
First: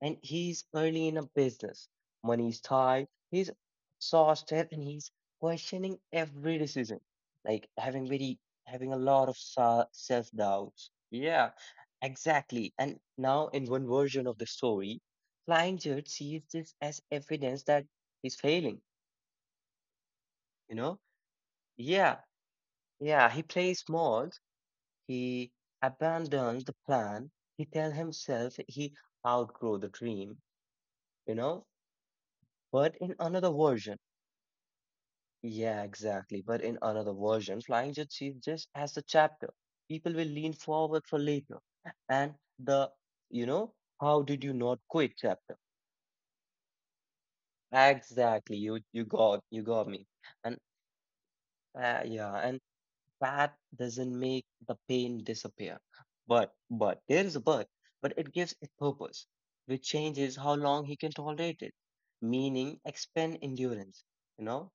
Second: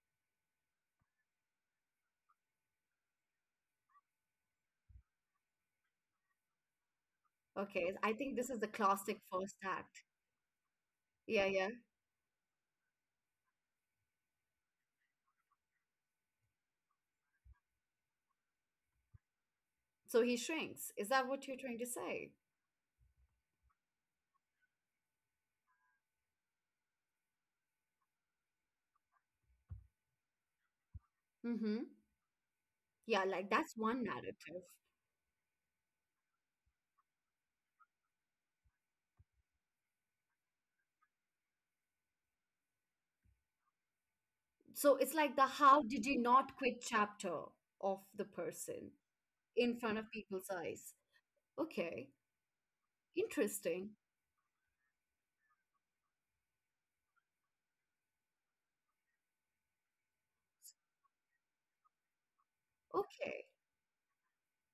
Speaker 1: and he's early in a business. Money's tight, he's exhausted, and he's questioning every decision. Like
Speaker 2: Okay.
Speaker 1: having
Speaker 2: I think
Speaker 1: very
Speaker 2: this is the
Speaker 1: Having a
Speaker 2: classic
Speaker 1: lot of
Speaker 2: first act.
Speaker 1: self-doubts.
Speaker 2: Yeah,
Speaker 1: Yeah,
Speaker 2: yeah.
Speaker 1: exactly. And now in one version of the story, Langjut sees this as evidence that he's failing,
Speaker 2: So he
Speaker 1: you
Speaker 2: shrinks.
Speaker 1: know?
Speaker 2: Is that what you're trying to
Speaker 1: Yeah,
Speaker 2: say?
Speaker 1: yeah, he plays small. He abandoned the plan. He tell himself he outgrow the dream, you know.
Speaker 2: Mm-hmm.
Speaker 1: But in
Speaker 2: Yeah,
Speaker 1: another
Speaker 2: like that's
Speaker 1: version,
Speaker 2: one narrative.
Speaker 1: yeah, exactly. But in another version, Flying Jutsu is just as a chapter. People will lean forward for later. And the, you know, how did you not
Speaker 2: So
Speaker 1: quit
Speaker 2: it's like the
Speaker 1: chapter?
Speaker 2: how did you not quit chapter of the
Speaker 1: Exactly. You
Speaker 2: person
Speaker 1: you got you
Speaker 2: in
Speaker 1: got
Speaker 2: front
Speaker 1: me.
Speaker 2: of people's
Speaker 1: And
Speaker 2: eyes. Okay,
Speaker 1: yeah, and that
Speaker 2: interesting.
Speaker 1: doesn't make the pain disappear. But, there is a but it gives it purpose, which changes how long he can tolerate it, meaning expand
Speaker 2: Okay.
Speaker 1: endurance. You know,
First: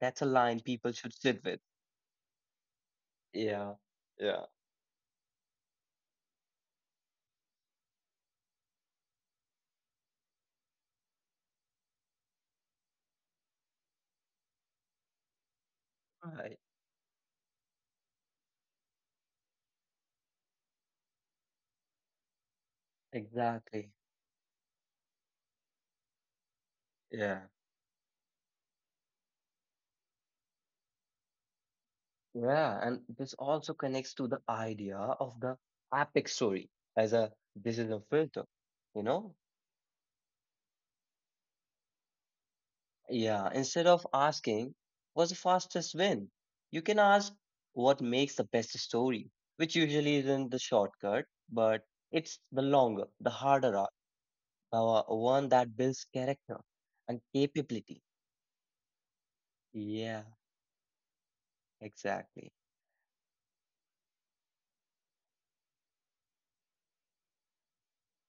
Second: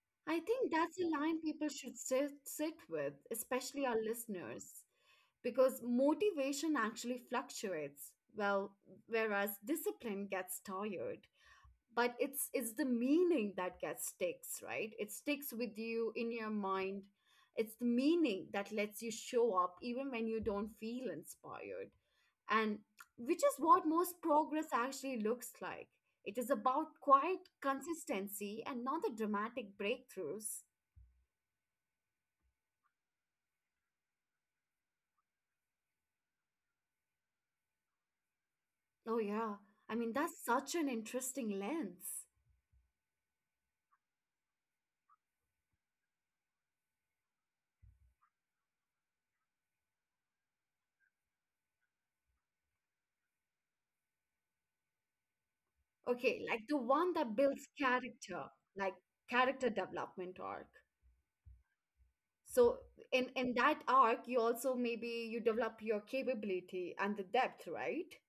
Speaker 1: that's a
Speaker 2: I
Speaker 1: line
Speaker 2: think
Speaker 1: people
Speaker 2: that's a
Speaker 1: should
Speaker 2: line
Speaker 1: sit with.
Speaker 2: people should sit with,
Speaker 1: Yeah,
Speaker 2: especially our
Speaker 1: yeah,
Speaker 2: listeners, because motivation actually fluctuates, well, whereas discipline gets tired. But it's the meaning that gets sticks, right? It sticks with you in your
Speaker 1: right,
Speaker 2: mind. It's the meaning that lets you show up even when you don't feel inspired, and which is what
Speaker 1: exactly.
Speaker 2: most progress actually looks like. It is about quiet
Speaker 1: Yeah,
Speaker 2: consistency and not the dramatic breakthroughs.
Speaker 1: yeah. And this also connects to the idea of the epic story as a this is a filter, you
Speaker 2: Oh
Speaker 1: know.
Speaker 2: yeah, I mean, that's such an interesting lens.
Speaker 1: Yeah, instead of asking what's the fastest win, you can ask what makes the best story, which usually isn't the shortcut, but it's the longer, the harder art, the one that builds
Speaker 2: Okay,
Speaker 1: character
Speaker 2: like the one
Speaker 1: and
Speaker 2: that builds
Speaker 1: capability.
Speaker 2: character. Like character
Speaker 1: Yeah,
Speaker 2: development arc.
Speaker 1: exactly.
Speaker 2: So in that arc you also maybe you develop your capability and the depth, right?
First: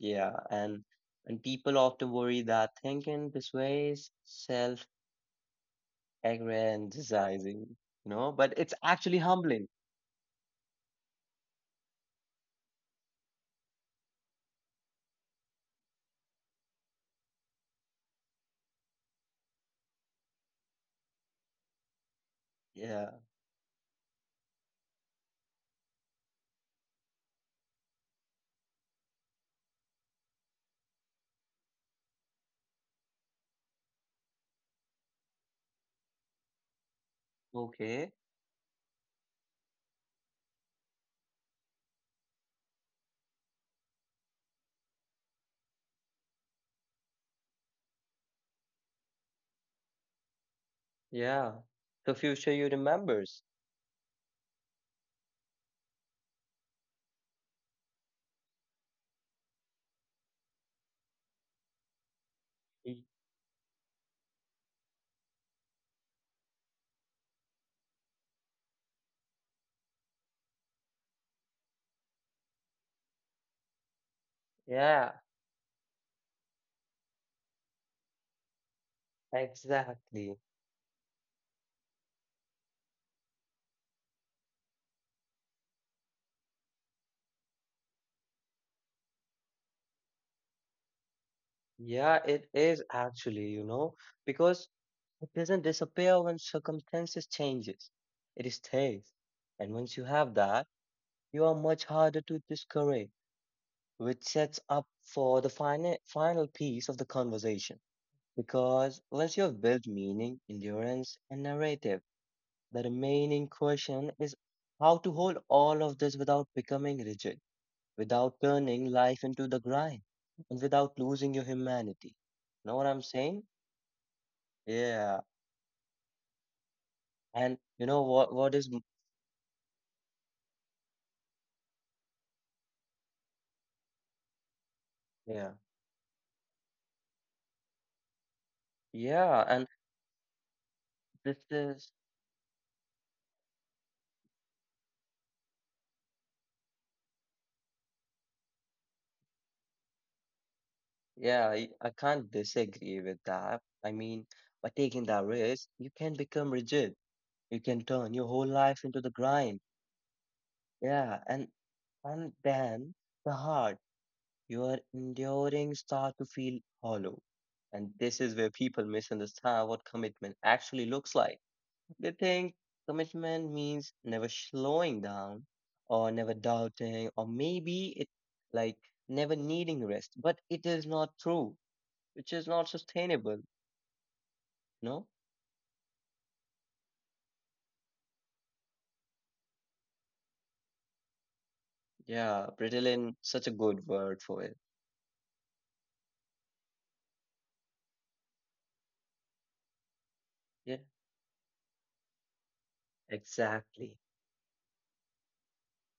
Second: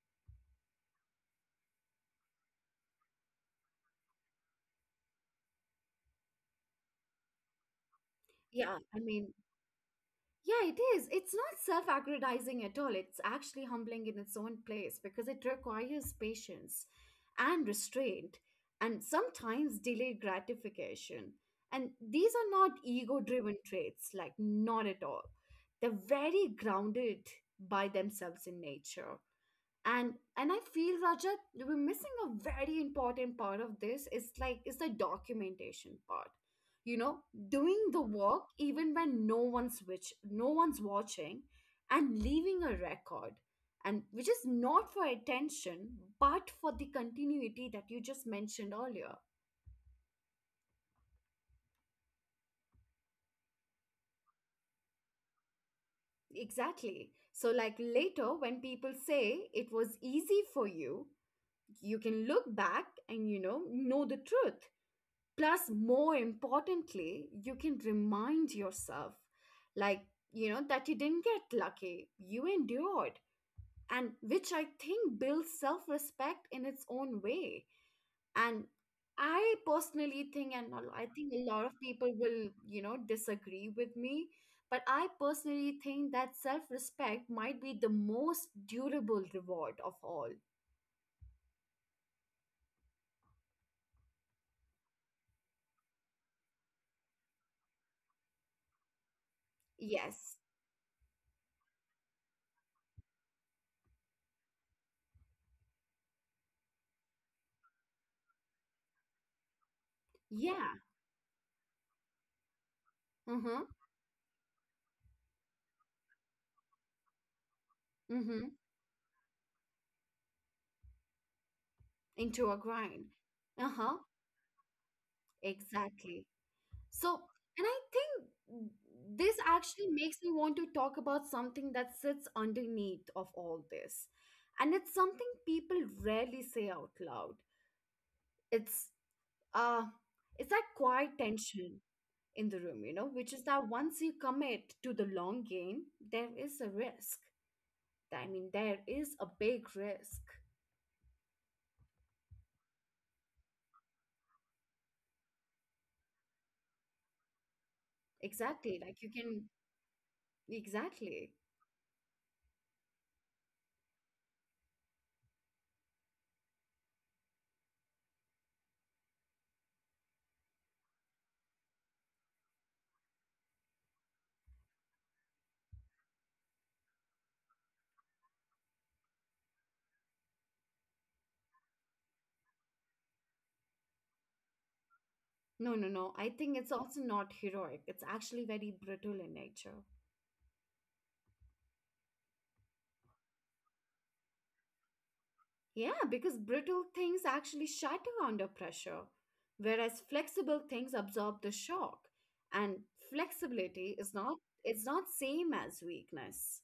Speaker 1: Yeah, and people often worry that thinking this way is self-aggrandizing, you know, but it's
Speaker 2: Yeah, I
Speaker 1: actually
Speaker 2: mean,
Speaker 1: humbling.
Speaker 2: yeah, it is. It's not self-aggrandizing at all. It's actually humbling in its own place because it requires patience and restraint and sometimes delayed gratification. And these are not
Speaker 1: Yeah.
Speaker 2: ego driven traits, like not at all. They're very grounded by themselves in nature. And I feel, Rajat, we're missing a very important part of this. It's like it's the documentation part, you know, doing the
Speaker 1: Okay.
Speaker 2: work even when no one's watching and leaving a record, and which is not for attention but for the continuity that you just mentioned earlier.
Speaker 1: Yeah. The future you remembers.
Speaker 2: Exactly. So like later when people say it was easy for you, you can look back and you know the truth. Plus, more importantly, you can remind yourself, like, you know that you didn't get lucky, you endured. And which I think
Speaker 1: Yeah,
Speaker 2: builds self-respect in its own way. And I personally think,
Speaker 1: exactly.
Speaker 2: and I think a lot of people will, you know, disagree with me, but I personally think that self-respect might be the most durable reward of all.
Speaker 1: Yeah, it is actually, you know, because it doesn't disappear when circumstances changes. It stays. And once
Speaker 2: Yes.
Speaker 1: you have that, you are much harder to discourage, which sets up for the final final piece of the conversation. Because once you have built
Speaker 2: Yeah.
Speaker 1: meaning, endurance, and narrative, the
Speaker 2: Mm-hmm.
Speaker 1: remaining question is how to hold all of this without becoming rigid,
Speaker 2: Mm-hmm.
Speaker 1: without turning life into the grind, and without losing your
Speaker 2: Into a
Speaker 1: humanity.
Speaker 2: grind.
Speaker 1: Know what I'm
Speaker 2: Uh-huh.
Speaker 1: saying? Yeah.
Speaker 2: Exactly. So, and I
Speaker 1: And you
Speaker 2: think
Speaker 1: know what
Speaker 2: this
Speaker 1: is m-
Speaker 2: actually makes me want to talk about something that sits underneath of all this. And it's something people
Speaker 1: yeah.
Speaker 2: rarely say out loud. It's uh
Speaker 1: Yeah,
Speaker 2: it's
Speaker 1: and
Speaker 2: that quiet tension
Speaker 1: this
Speaker 2: in the room,
Speaker 1: is
Speaker 2: you know, which is that once you commit to the long game, there is a risk. I mean, there is a big risk.
Speaker 1: yeah, I can't disagree with that. I mean, by taking that risk, you can become rigid.
Speaker 2: Exactly.
Speaker 1: You
Speaker 2: Like
Speaker 1: can
Speaker 2: you
Speaker 1: turn
Speaker 2: can
Speaker 1: your whole life into the grind.
Speaker 2: exactly.
Speaker 1: Yeah, and then the heart you are enduring start to feel hollow. And this is where people misunderstand what commitment actually looks like. They think commitment means never slowing down or never doubting, or maybe it like never needing rest, but it is not true, which is not sustainable,
Speaker 2: No, no, no. I think
Speaker 1: no?
Speaker 2: it's also not heroic. It's actually very brutal in nature.
Speaker 1: Yeah, Brittle such a good word for it.
Speaker 2: Yeah, because brittle things actually shatter under pressure, whereas flexible things absorb the
Speaker 1: Yeah,
Speaker 2: shock. And flexibility is not
Speaker 1: exactly.
Speaker 2: it's not same as weakness.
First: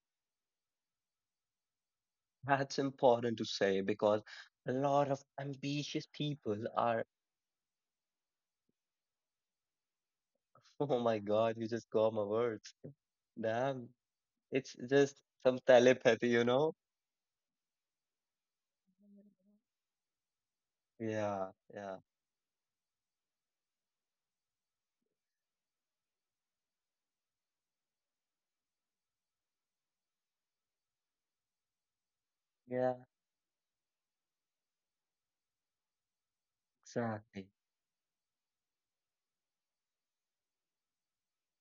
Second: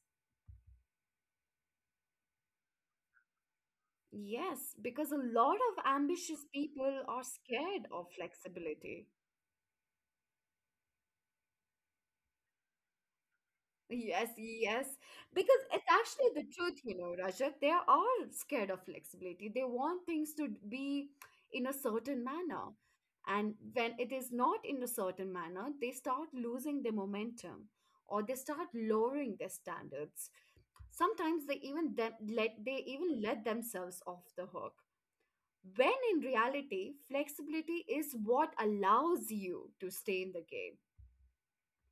Speaker 1: That's important to say because a
Speaker 2: Yes,
Speaker 1: lot of
Speaker 2: because a lot of
Speaker 1: ambitious
Speaker 2: ambitious
Speaker 1: people are,
Speaker 2: people are scared of flexibility.
Speaker 1: oh my God, you just got my words. Damn,
Speaker 2: Yes,
Speaker 1: it's
Speaker 2: yes.
Speaker 1: just some
Speaker 2: Because it's
Speaker 1: telepathy,
Speaker 2: actually
Speaker 1: you
Speaker 2: the
Speaker 1: know?
Speaker 2: truth, you know, Rajat. They are scared of flexibility. They want things to be
Speaker 1: Yeah,
Speaker 2: in a
Speaker 1: yeah,
Speaker 2: certain manner. And when it is not in a certain manner, they start losing their momentum or they start lowering their standards. Sometimes they
Speaker 1: yeah,
Speaker 2: even let themselves off the hook. When in reality,
Speaker 1: exactly.
Speaker 2: flexibility is what allows you to stay in the game,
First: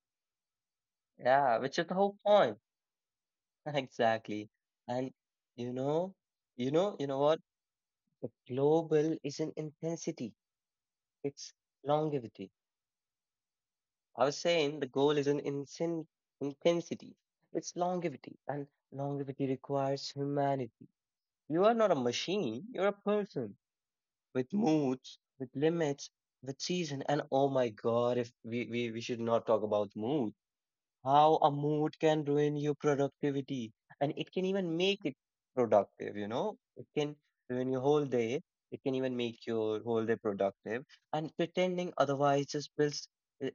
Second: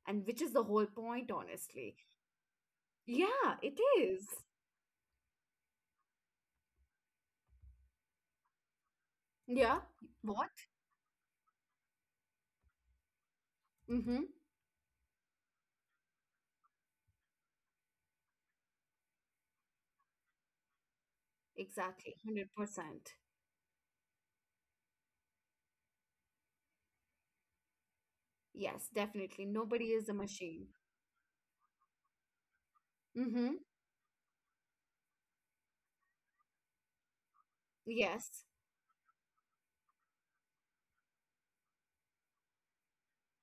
Speaker 2: and which is the whole point,
Speaker 1: Yeah, which is
Speaker 2: honestly.
Speaker 1: the whole point.
Speaker 2: Yeah, it is.
Speaker 1: Exactly. And you know, you know what? The global is in
Speaker 2: Yeah.
Speaker 1: intensity,
Speaker 2: What?
Speaker 1: it's longevity.
Speaker 2: Mm-hmm.
Speaker 1: I was saying the goal is in insin intensity, it's longevity, and longevity requires humanity. You are
Speaker 2: Exactly.
Speaker 1: not a machine, you're
Speaker 2: 100%.
Speaker 1: a person with moods, with limits, with season, and oh my God, if
Speaker 2: Yes,
Speaker 1: we should
Speaker 2: definitely.
Speaker 1: not talk
Speaker 2: Nobody
Speaker 1: about
Speaker 2: is a
Speaker 1: moods,
Speaker 2: machine.
Speaker 1: how a mood can ruin your
Speaker 2: Mm-hmm.
Speaker 1: productivity, and it can even make it productive, you know. It can ruin your whole day,
Speaker 2: Yes.
Speaker 1: it can even make your whole day productive, and pretending otherwise just builds uh,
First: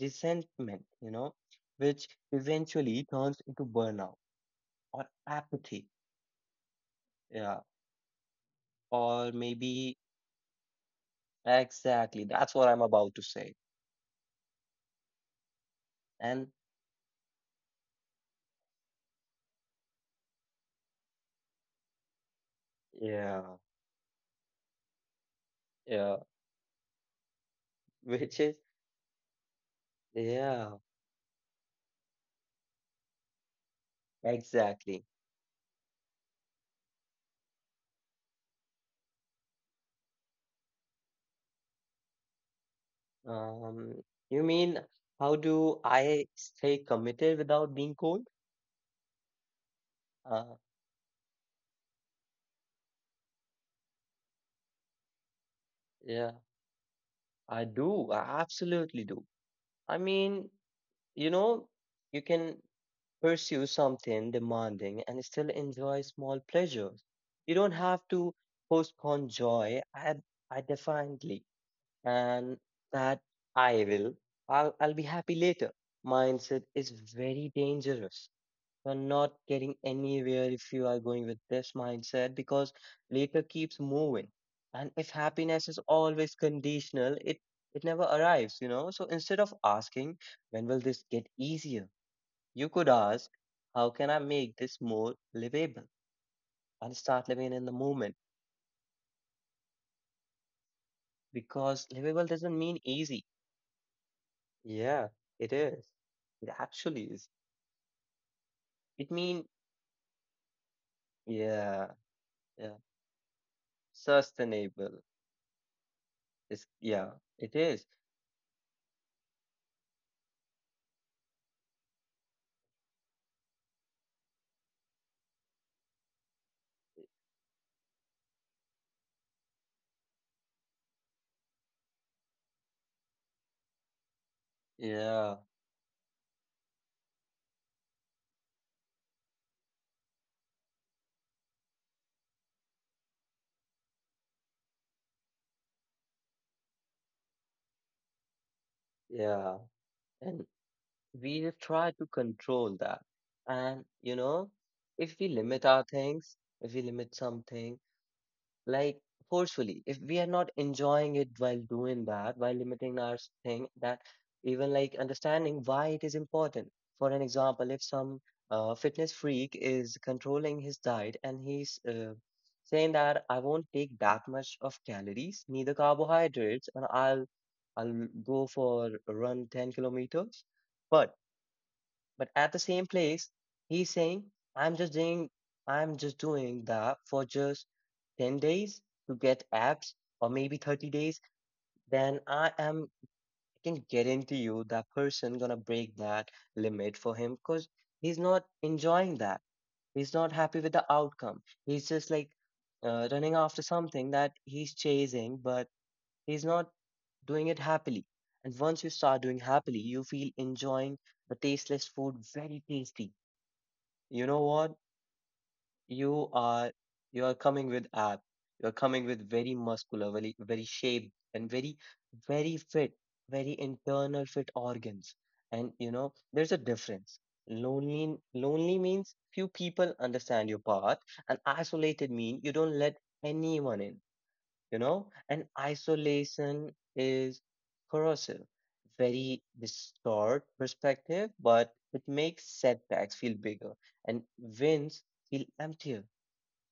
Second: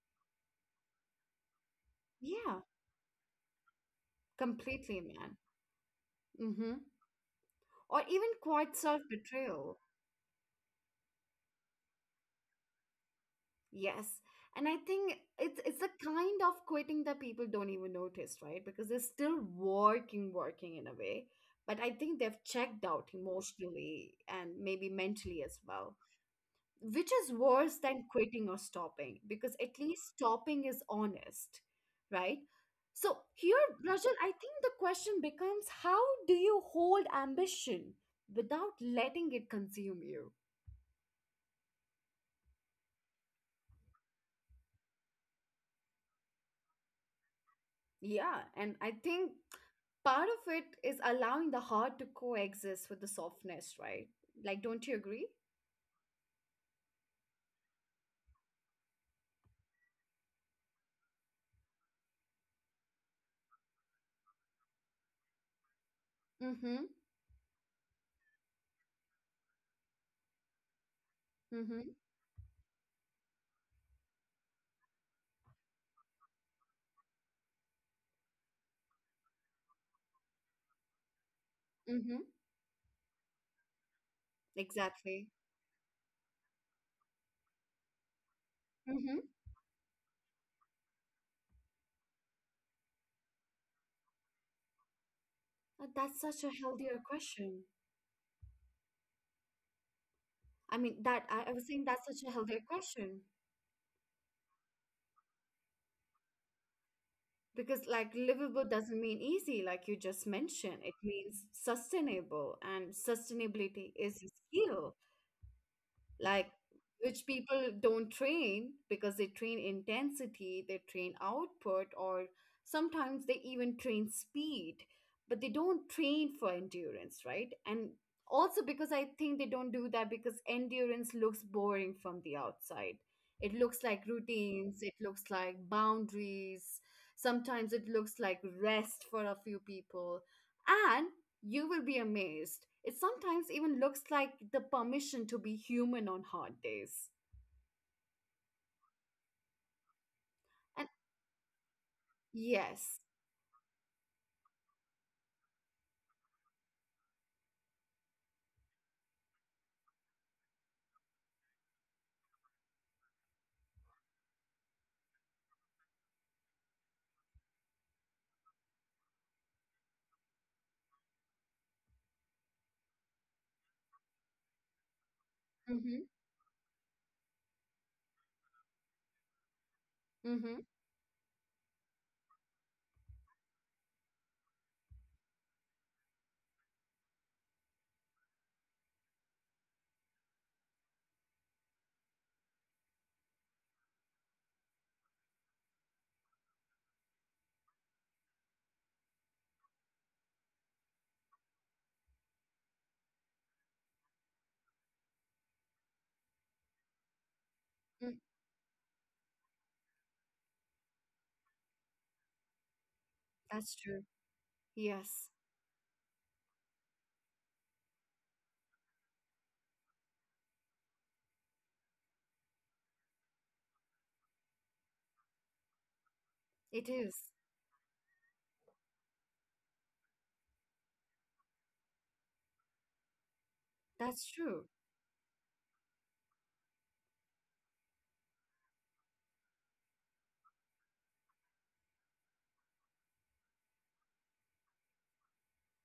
Speaker 1: resentment, you know, which
Speaker 2: Yeah.
Speaker 1: eventually turns into burnout or
Speaker 2: Completely, man.
Speaker 1: apathy.
Speaker 2: Mm-hmm.
Speaker 1: Yeah,
Speaker 2: Or even quite
Speaker 1: or maybe
Speaker 2: self-betrayal.
Speaker 1: exactly that's what I'm about to say.
Speaker 2: Yes. And I think it's the
Speaker 1: And
Speaker 2: kind of quitting that people don't even notice, right? Because they're still working in a way. But I think they've checked
Speaker 1: yeah,
Speaker 2: out emotionally and maybe mentally as
Speaker 1: yeah,
Speaker 2: well. Which is worse
Speaker 1: which
Speaker 2: than
Speaker 1: is
Speaker 2: quitting or stopping, because at least
Speaker 1: yeah,
Speaker 2: stopping is honest, right? So here, Rajat, I
Speaker 1: exactly.
Speaker 2: think the question becomes, how do you hold ambition without letting it consume you?
Speaker 1: Um, you mean how do I stay committed without being cold?
Speaker 2: Yeah, and I think
Speaker 1: Uh,
Speaker 2: part of it is allowing the heart to coexist with the softness, right? Like, don't you agree?
Speaker 1: yeah, I do. I absolutely do. I mean, you know, you can pursue something demanding and still enjoy small pleasures. You
Speaker 2: Mm-hmm.
Speaker 1: don't have to postpone joy. I definitely, and
Speaker 2: Mm-hmm.
Speaker 1: that I will. I'll be happy later. Mindset is very dangerous. You're not getting anywhere if you are going with this mindset, because
Speaker 2: Mm-hmm.
Speaker 1: later keeps moving. And if happiness is
Speaker 2: Exactly.
Speaker 1: always conditional, it never arrives, you know? So instead of
Speaker 2: Mm-hmm.
Speaker 1: asking, when will this get easier? You could ask, how can I make this more livable?
Speaker 2: That's
Speaker 1: And
Speaker 2: such a
Speaker 1: start living in
Speaker 2: healthier
Speaker 1: the moment,
Speaker 2: question. i mean that
Speaker 1: because
Speaker 2: i, I was
Speaker 1: livable
Speaker 2: saying
Speaker 1: doesn't
Speaker 2: that's such
Speaker 1: mean
Speaker 2: a healthier
Speaker 1: easy.
Speaker 2: question.
Speaker 1: Yeah, it is. It actually is.
Speaker 2: Because, like, livable
Speaker 1: It
Speaker 2: doesn't
Speaker 1: mean
Speaker 2: mean easy, like you just mentioned. It means
Speaker 1: Yeah,
Speaker 2: sustainable,
Speaker 1: yeah.
Speaker 2: and sustainability is a
Speaker 1: Sustainable.
Speaker 2: skill, like,
Speaker 1: It's yeah,
Speaker 2: which
Speaker 1: it is.
Speaker 2: people don't train because they train intensity, they train output, or sometimes they even train speed, but they don't train for endurance, right? And also because I think they don't do that because endurance looks boring from the outside. It looks like routines, it
Speaker 1: Yeah.
Speaker 2: looks like boundaries, sometimes it looks like rest for a few people. And you will be amazed. It sometimes even looks like the permission to be human on hard days.
Speaker 1: Yeah, and we
Speaker 2: And
Speaker 1: just try to control that.
Speaker 2: yes.
Speaker 1: And you know, if we limit our things, if we limit something, like forcefully. If we are not enjoying it while doing that, while limiting our thing, that even like understanding why it is important. For an example, if some fitness freak is controlling his diet and he's saying that I won't take that much of calories, neither
Speaker 2: Mm-hmm.
Speaker 1: carbohydrates, and I'll go for a run 10 kilometers.
Speaker 2: Mm-hmm.
Speaker 1: But but at the same place, he's saying, I'm just doing, I'm just doing that for just 10 days to get abs or maybe 30 days, then I am, I can guarantee you that person gonna break that limit for him because he's not enjoying that. He's not happy with the outcome. He's just like running after something that he's chasing, but he's not doing it happily. And once you
Speaker 2: Mm,
Speaker 1: start doing happily, you feel enjoying the tasteless food very tasty. You know
Speaker 2: that's
Speaker 1: what?
Speaker 2: true. Yes,
Speaker 1: You are you are coming with ab. You're coming with very muscular, very shaped and very fit, very internal fit organs. And you know, there's a difference.
Speaker 2: it is.
Speaker 1: Lonely lonely means few people understand your path, and isolated mean you don't let anyone in, you know,
Speaker 2: That's
Speaker 1: and
Speaker 2: true.
Speaker 1: isolation is corrosive. Very distort perspective, but it makes setbacks feel bigger and wins feel emptier.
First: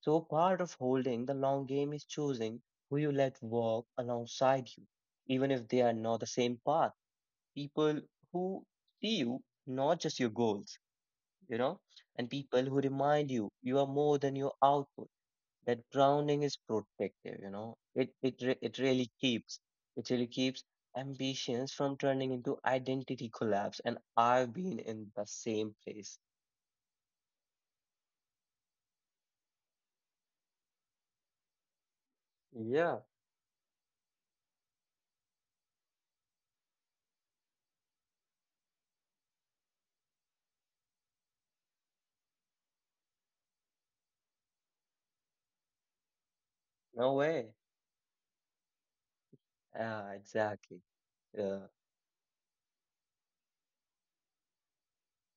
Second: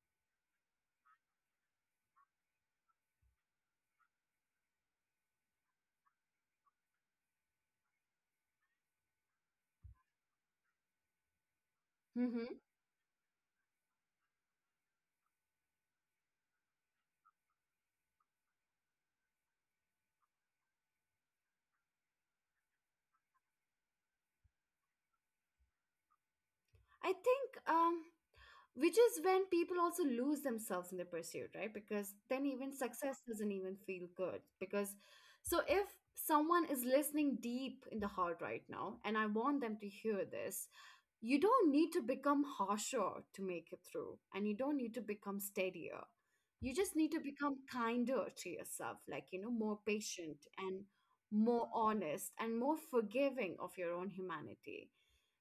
Speaker 1: So part of holding the long game is choosing who you let walk alongside you, even if they are not the same path. People who see you, not just your goals, you know, and
Speaker 2: Mm-hmm.
Speaker 1: people who remind you you are more than your output. That grounding is protective, you know. It re- it really keeps ambitions from turning into identity collapse. And I've been in the same place.
Speaker 2: I think which is when people also lose themselves in the pursuit, right? Because then even
Speaker 1: Yeah,
Speaker 2: success doesn't even feel good. Because so if someone is listening deep in the heart right now, and I want them to hear this, you don't need to become harsher to make it through, and you don't need to become steadier, you just need
Speaker 1: no
Speaker 2: to become
Speaker 1: way.
Speaker 2: kinder to yourself, like, you know, more
Speaker 1: Yeah,
Speaker 2: patient and
Speaker 1: exactly.
Speaker 2: more
Speaker 1: Yeah,
Speaker 2: honest and more forgiving of your own humanity.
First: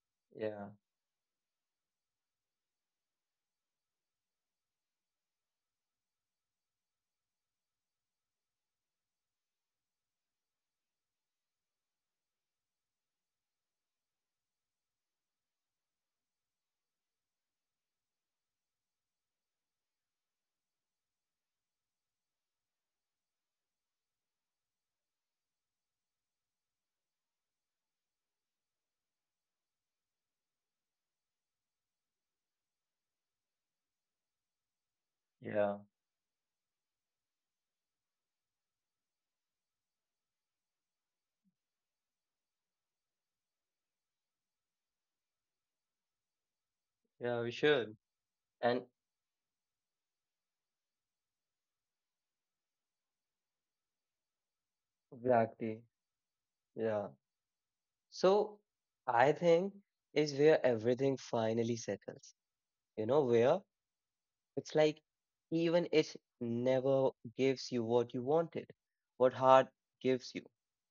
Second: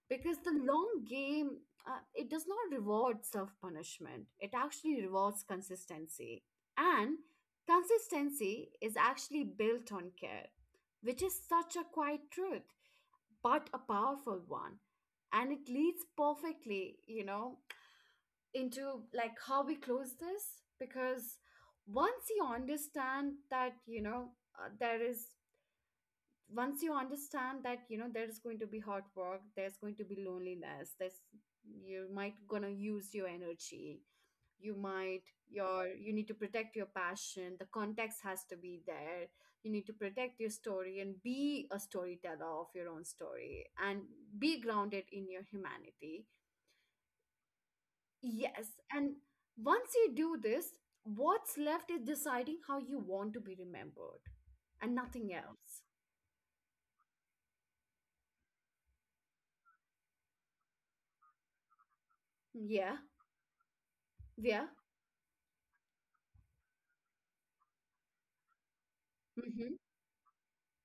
Speaker 2: Because the
Speaker 1: yeah,
Speaker 2: long game, it does not reward self punishment, it actually rewards consistency, and consistency is actually built on care, which is such a quiet truth, but a powerful one. And it leads perfectly, you know, into like how we close this. Because once you understand that, you know, there is once you understand that, you know, there's going to be hard work, there's going to be loneliness, there's you might gonna use your energy you might
Speaker 1: yeah,
Speaker 2: your, you need to protect your passion, the context has to be there, you need to protect your story and be a storyteller of your own story and be grounded in your humanity.
Speaker 1: yeah, we should.
Speaker 2: Yes,
Speaker 1: And
Speaker 2: and once you do this, what's left is deciding how you want to be remembered, and nothing
Speaker 1: exactly,
Speaker 2: else.
Speaker 1: yeah. So I think is where everything finally settles.
Speaker 2: Yeah.
Speaker 1: You know, where
Speaker 2: Yeah.
Speaker 1: it's like even it never gives you what you wanted, what heart
Speaker 2: Hmm.
Speaker 1: gives you.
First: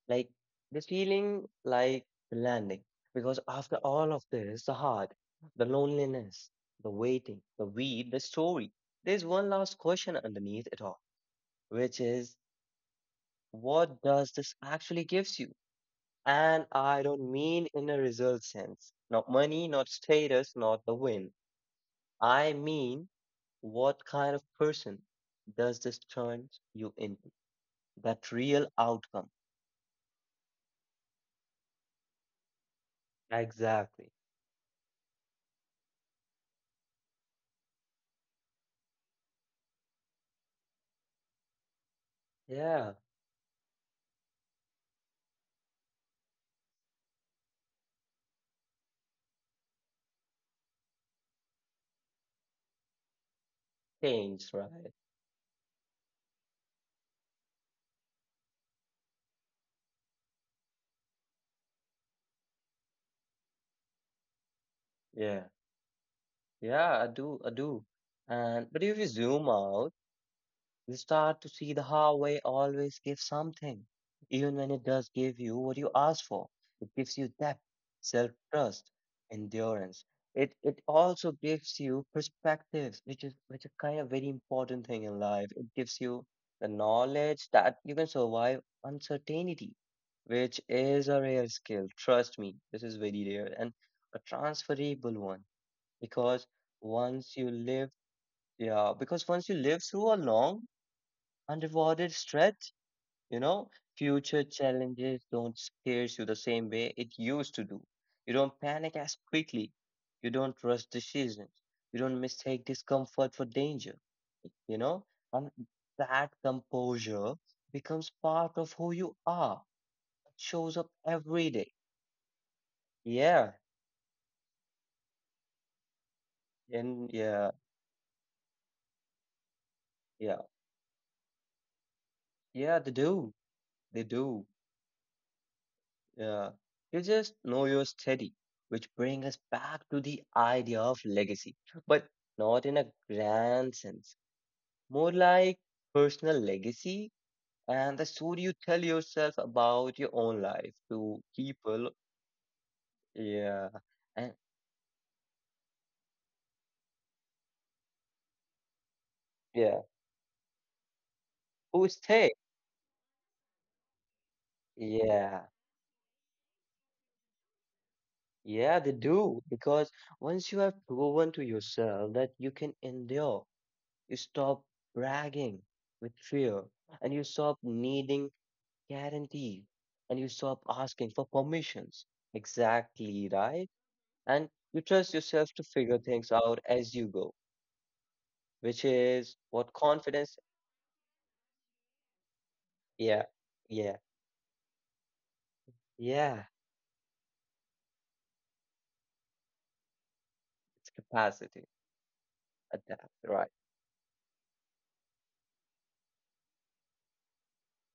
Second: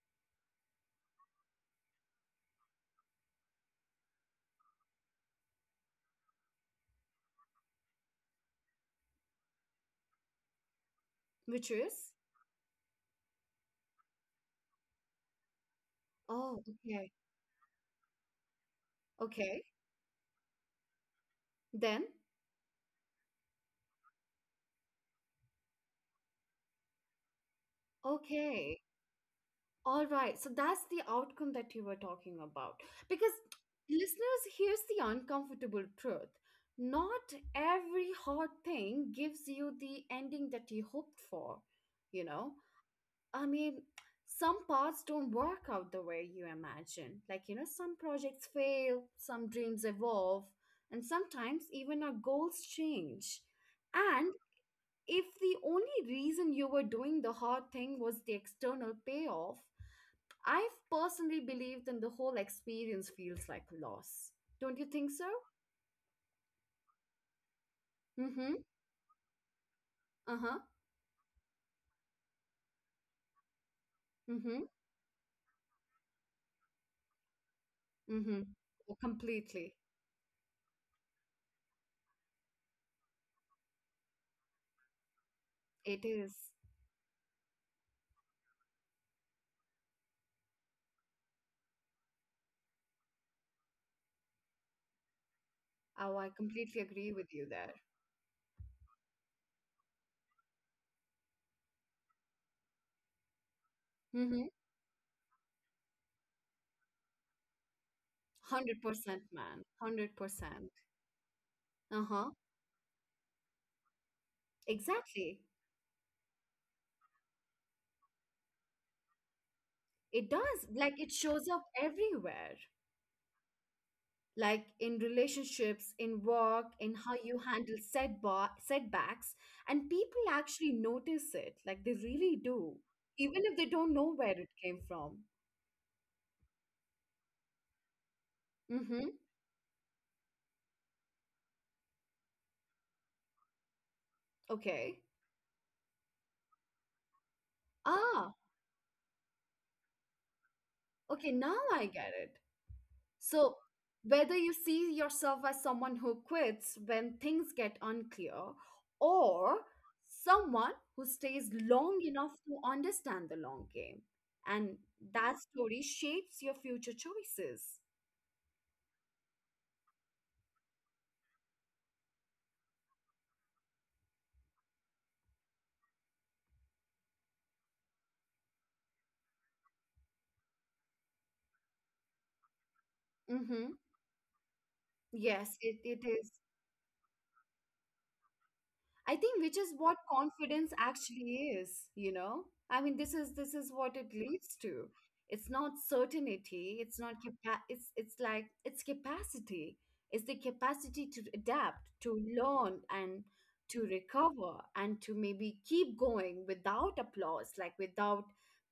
Speaker 1: Like this feeling like the landing. Because after all of this, the heart, the loneliness, the waiting, the weed, the story, there's one last question underneath it all,
Speaker 2: Which
Speaker 1: which
Speaker 2: is.
Speaker 1: is what does this actually gives you?
Speaker 2: Oh.
Speaker 1: And I
Speaker 2: Okay.
Speaker 1: don't mean in a result sense. Not
Speaker 2: Okay,
Speaker 1: money, not status, not the win.
Speaker 2: then.
Speaker 1: I mean, what kind of person does this turn you into? That real
Speaker 2: Okay.
Speaker 1: outcome.
Speaker 2: All right, so that's the outcome that you were talking about. Because
Speaker 1: Exactly.
Speaker 2: listeners, here's the uncomfortable truth. Not every hard thing gives you the ending that you hoped for, you know?
Speaker 1: Yeah.
Speaker 2: I mean, some parts don't work out the way you imagine. Like, you know, some projects fail, some dreams evolve, and sometimes even our goals change. And
Speaker 1: Change, right?
Speaker 2: if the only reason you were doing the hard thing was the external payoff, I've personally believed in the whole experience feels like a loss. Don't you think so?
Speaker 1: Yeah. Yeah, I do. I do.
Speaker 2: Mm-hmm.
Speaker 1: And but if you zoom out,
Speaker 2: Uh-huh.
Speaker 1: you start to see the highway always gives something, even
Speaker 2: Mm-hmm.
Speaker 1: when it does give you what you ask for. It gives you depth, self
Speaker 2: Mm-hmm.
Speaker 1: trust,
Speaker 2: Oh, completely.
Speaker 1: endurance. It also gives you perspectives, which is kind of very important thing in life. It gives
Speaker 2: It
Speaker 1: you
Speaker 2: is.
Speaker 1: the knowledge that you can survive uncertainty, which is a rare skill. Trust me, this is very rare and a transferable one,
Speaker 2: Oh, I
Speaker 1: because
Speaker 2: completely agree with
Speaker 1: once
Speaker 2: you
Speaker 1: you
Speaker 2: there.
Speaker 1: live, yeah, because once you live through a long unrewarded stretch, you know,
Speaker 2: Mm-hmm.
Speaker 1: future challenges don't scare you the same way it used to do. You don't panic as
Speaker 2: 100%, man.
Speaker 1: quickly. You don't
Speaker 2: 100%.
Speaker 1: rush decisions. You don't
Speaker 2: Uh-huh.
Speaker 1: mistake discomfort for danger, you know,
Speaker 2: Exactly.
Speaker 1: and that composure becomes part of who you are.
Speaker 2: It
Speaker 1: It
Speaker 2: does.
Speaker 1: shows up
Speaker 2: Like it shows
Speaker 1: every
Speaker 2: up
Speaker 1: day.
Speaker 2: everywhere.
Speaker 1: Yeah,
Speaker 2: Like in relationships, in work, in how
Speaker 1: and
Speaker 2: you
Speaker 1: yeah,
Speaker 2: handle setbacks. And people
Speaker 1: yeah,
Speaker 2: actually notice it, like they really do,
Speaker 1: yeah, they do.
Speaker 2: even if they don't
Speaker 1: They
Speaker 2: know where it
Speaker 1: do.
Speaker 2: came from.
Speaker 1: Yeah, you just know your steady, which
Speaker 2: Mm-hmm.
Speaker 1: brings us back to the idea of legacy, but not in a grand sense,
Speaker 2: Okay.
Speaker 1: more like personal legacy and the
Speaker 2: Ah,
Speaker 1: story you tell yourself about your own life to
Speaker 2: okay, now I
Speaker 1: people.
Speaker 2: get it. So,
Speaker 1: Yeah,
Speaker 2: whether
Speaker 1: and
Speaker 2: you see yourself as someone who quits when things get unclear, or
Speaker 1: yeah,
Speaker 2: someone who stays
Speaker 1: who
Speaker 2: long enough
Speaker 1: stay.
Speaker 2: to understand the long game, and that
Speaker 1: Yeah,
Speaker 2: story shapes your future choices.
Speaker 1: yeah, they do, because once you have proven to yourself that you can endure. You stop bragging with fear, and you stop needing guarantee, and you stop asking for permissions.
Speaker 2: Mm-hmm.
Speaker 1: Exactly right. And
Speaker 2: Yes, it,
Speaker 1: you
Speaker 2: it
Speaker 1: trust
Speaker 2: is.
Speaker 1: yourself to figure things out as you go,
Speaker 2: I think which is
Speaker 1: which
Speaker 2: what
Speaker 1: is what
Speaker 2: confidence
Speaker 1: confidence,
Speaker 2: actually is, you know? I mean, this is what it
Speaker 1: yeah,
Speaker 2: leads to.
Speaker 1: yeah,
Speaker 2: It's not certainty, it's not
Speaker 1: yeah,
Speaker 2: it's capacity. It's the capacity to
Speaker 1: it's
Speaker 2: adapt, to
Speaker 1: capacity.
Speaker 2: learn and to
Speaker 1: Adapt, right.
Speaker 2: recover and to maybe keep going without applause, like without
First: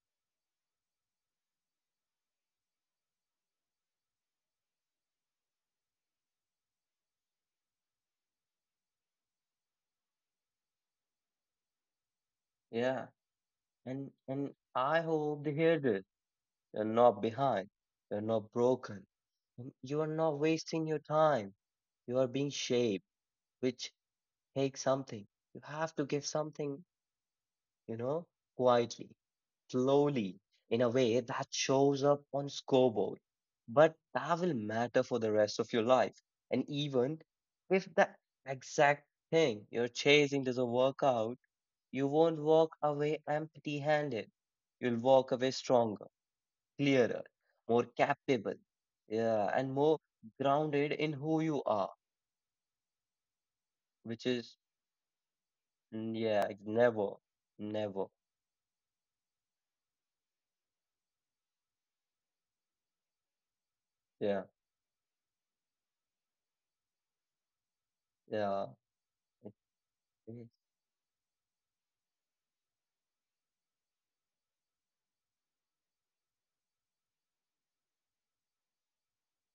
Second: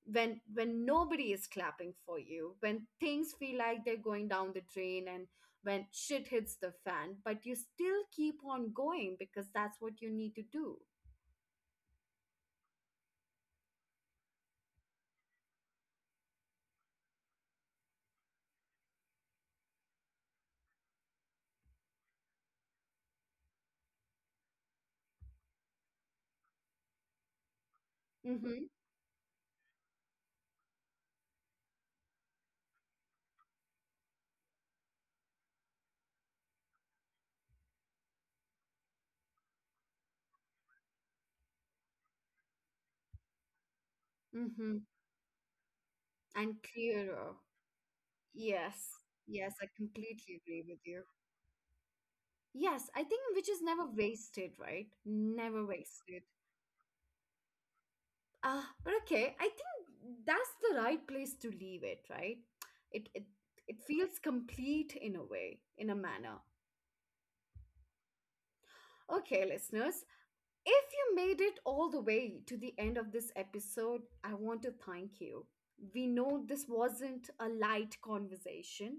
Speaker 2: when nobody is clapping for you, when things feel like they're going down the drain and when shit hits the fan, but you still keep on going because that's what you need to do.
Speaker 1: Yeah. And I hope they hear this. You're not behind. You're not broken. You are not wasting your time, you are being shaped, which take something. You have to give something, you know,
Speaker 2: Mm-hmm.
Speaker 1: quietly, slowly, in a way that shows up on scoreboard. But that will matter for the rest of your life. And even if that exact thing you're chasing doesn't work out, you won't walk away empty handed. You'll
Speaker 2: Mm-hmm.
Speaker 1: walk away stronger,
Speaker 2: And
Speaker 1: clearer,
Speaker 2: clearer.
Speaker 1: more capable,
Speaker 2: Yes.
Speaker 1: yeah, and
Speaker 2: Yes,
Speaker 1: more
Speaker 2: I completely
Speaker 1: grounded
Speaker 2: agree
Speaker 1: in
Speaker 2: with
Speaker 1: who
Speaker 2: you.
Speaker 1: you are,
Speaker 2: Yes, I think which is
Speaker 1: which
Speaker 2: never
Speaker 1: is,
Speaker 2: wasted, right? Never
Speaker 1: mm, yeah,
Speaker 2: wasted.
Speaker 1: never, never.
Speaker 2: Ah, but okay. I think that's the right place to leave it, right? It it it
Speaker 1: Yeah,
Speaker 2: feels complete in a way, in a manner.
Speaker 1: yeah, it
Speaker 2: Okay,
Speaker 1: is.
Speaker 2: listeners, if you made it all the way to the end of this episode, I want to thank you. We know this wasn't a light conversation.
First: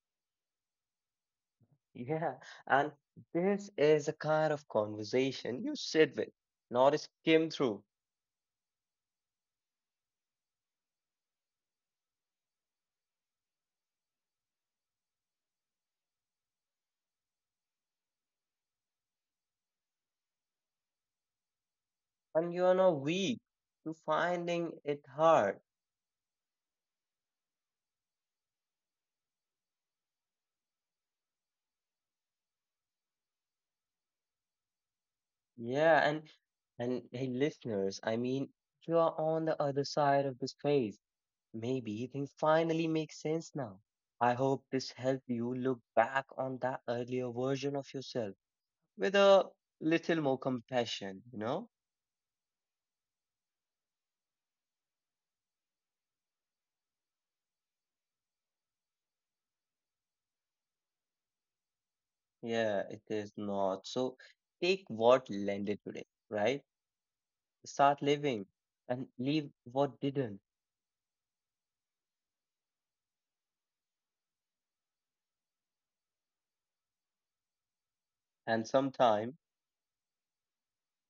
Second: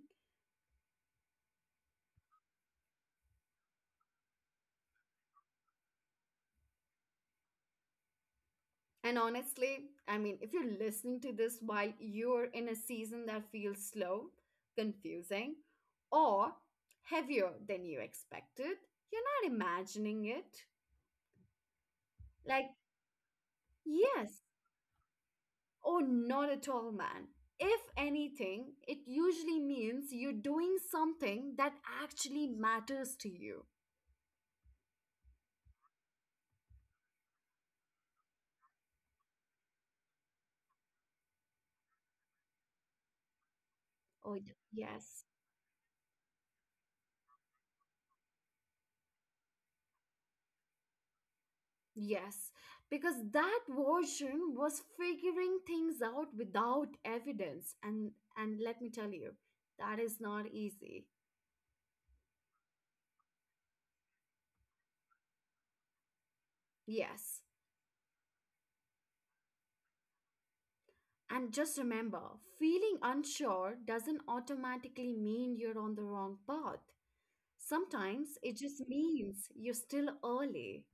Speaker 1: Yeah. And this is a kind of conversation you sit with, not skim through,
Speaker 2: And honestly, I mean, if you're listening to this while you're in a season that feels slow, confusing, or heavier than you expected, you're not imagining it.
Speaker 1: and you are
Speaker 2: Like,
Speaker 1: not weak to
Speaker 2: yes,
Speaker 1: finding it hard.
Speaker 2: or not at all, man. If anything, it usually means you're doing something that actually matters to you.
Speaker 1: Yeah, and hey, listeners, I mean, you are on the other side of this phase. Maybe things finally make sense now. I
Speaker 2: Oh,
Speaker 1: hope this helped
Speaker 2: yes,
Speaker 1: you look back on that earlier version of yourself with a little more compassion, you know?
Speaker 2: yes, because that version was figuring things out without evidence, and let me tell you, that is not easy.
Speaker 1: Yeah, it is not. So take what landed today, right?
Speaker 2: Yes,
Speaker 1: Start living and leave what didn't.
Speaker 2: and just remember, feeling unsure doesn't automatically mean you're on the wrong path. Sometimes
Speaker 1: And
Speaker 2: it just
Speaker 1: sometime,
Speaker 2: means you're still early.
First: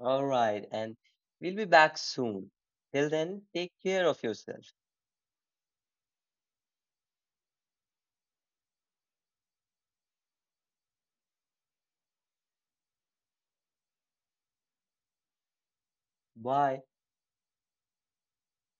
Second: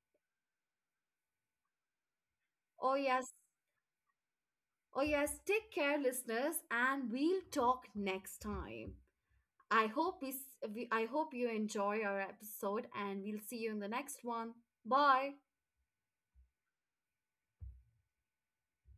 Speaker 1: all right, and we'll be back soon.
Speaker 2: Oh
Speaker 1: Till
Speaker 2: yes,
Speaker 1: then, take care of yourself.
Speaker 2: oh yes, take care, listeners, and we'll talk next time. I hope we, s- we I hope you enjoy our episode and we'll see you in the next one. Bye.
Speaker 1: Bye.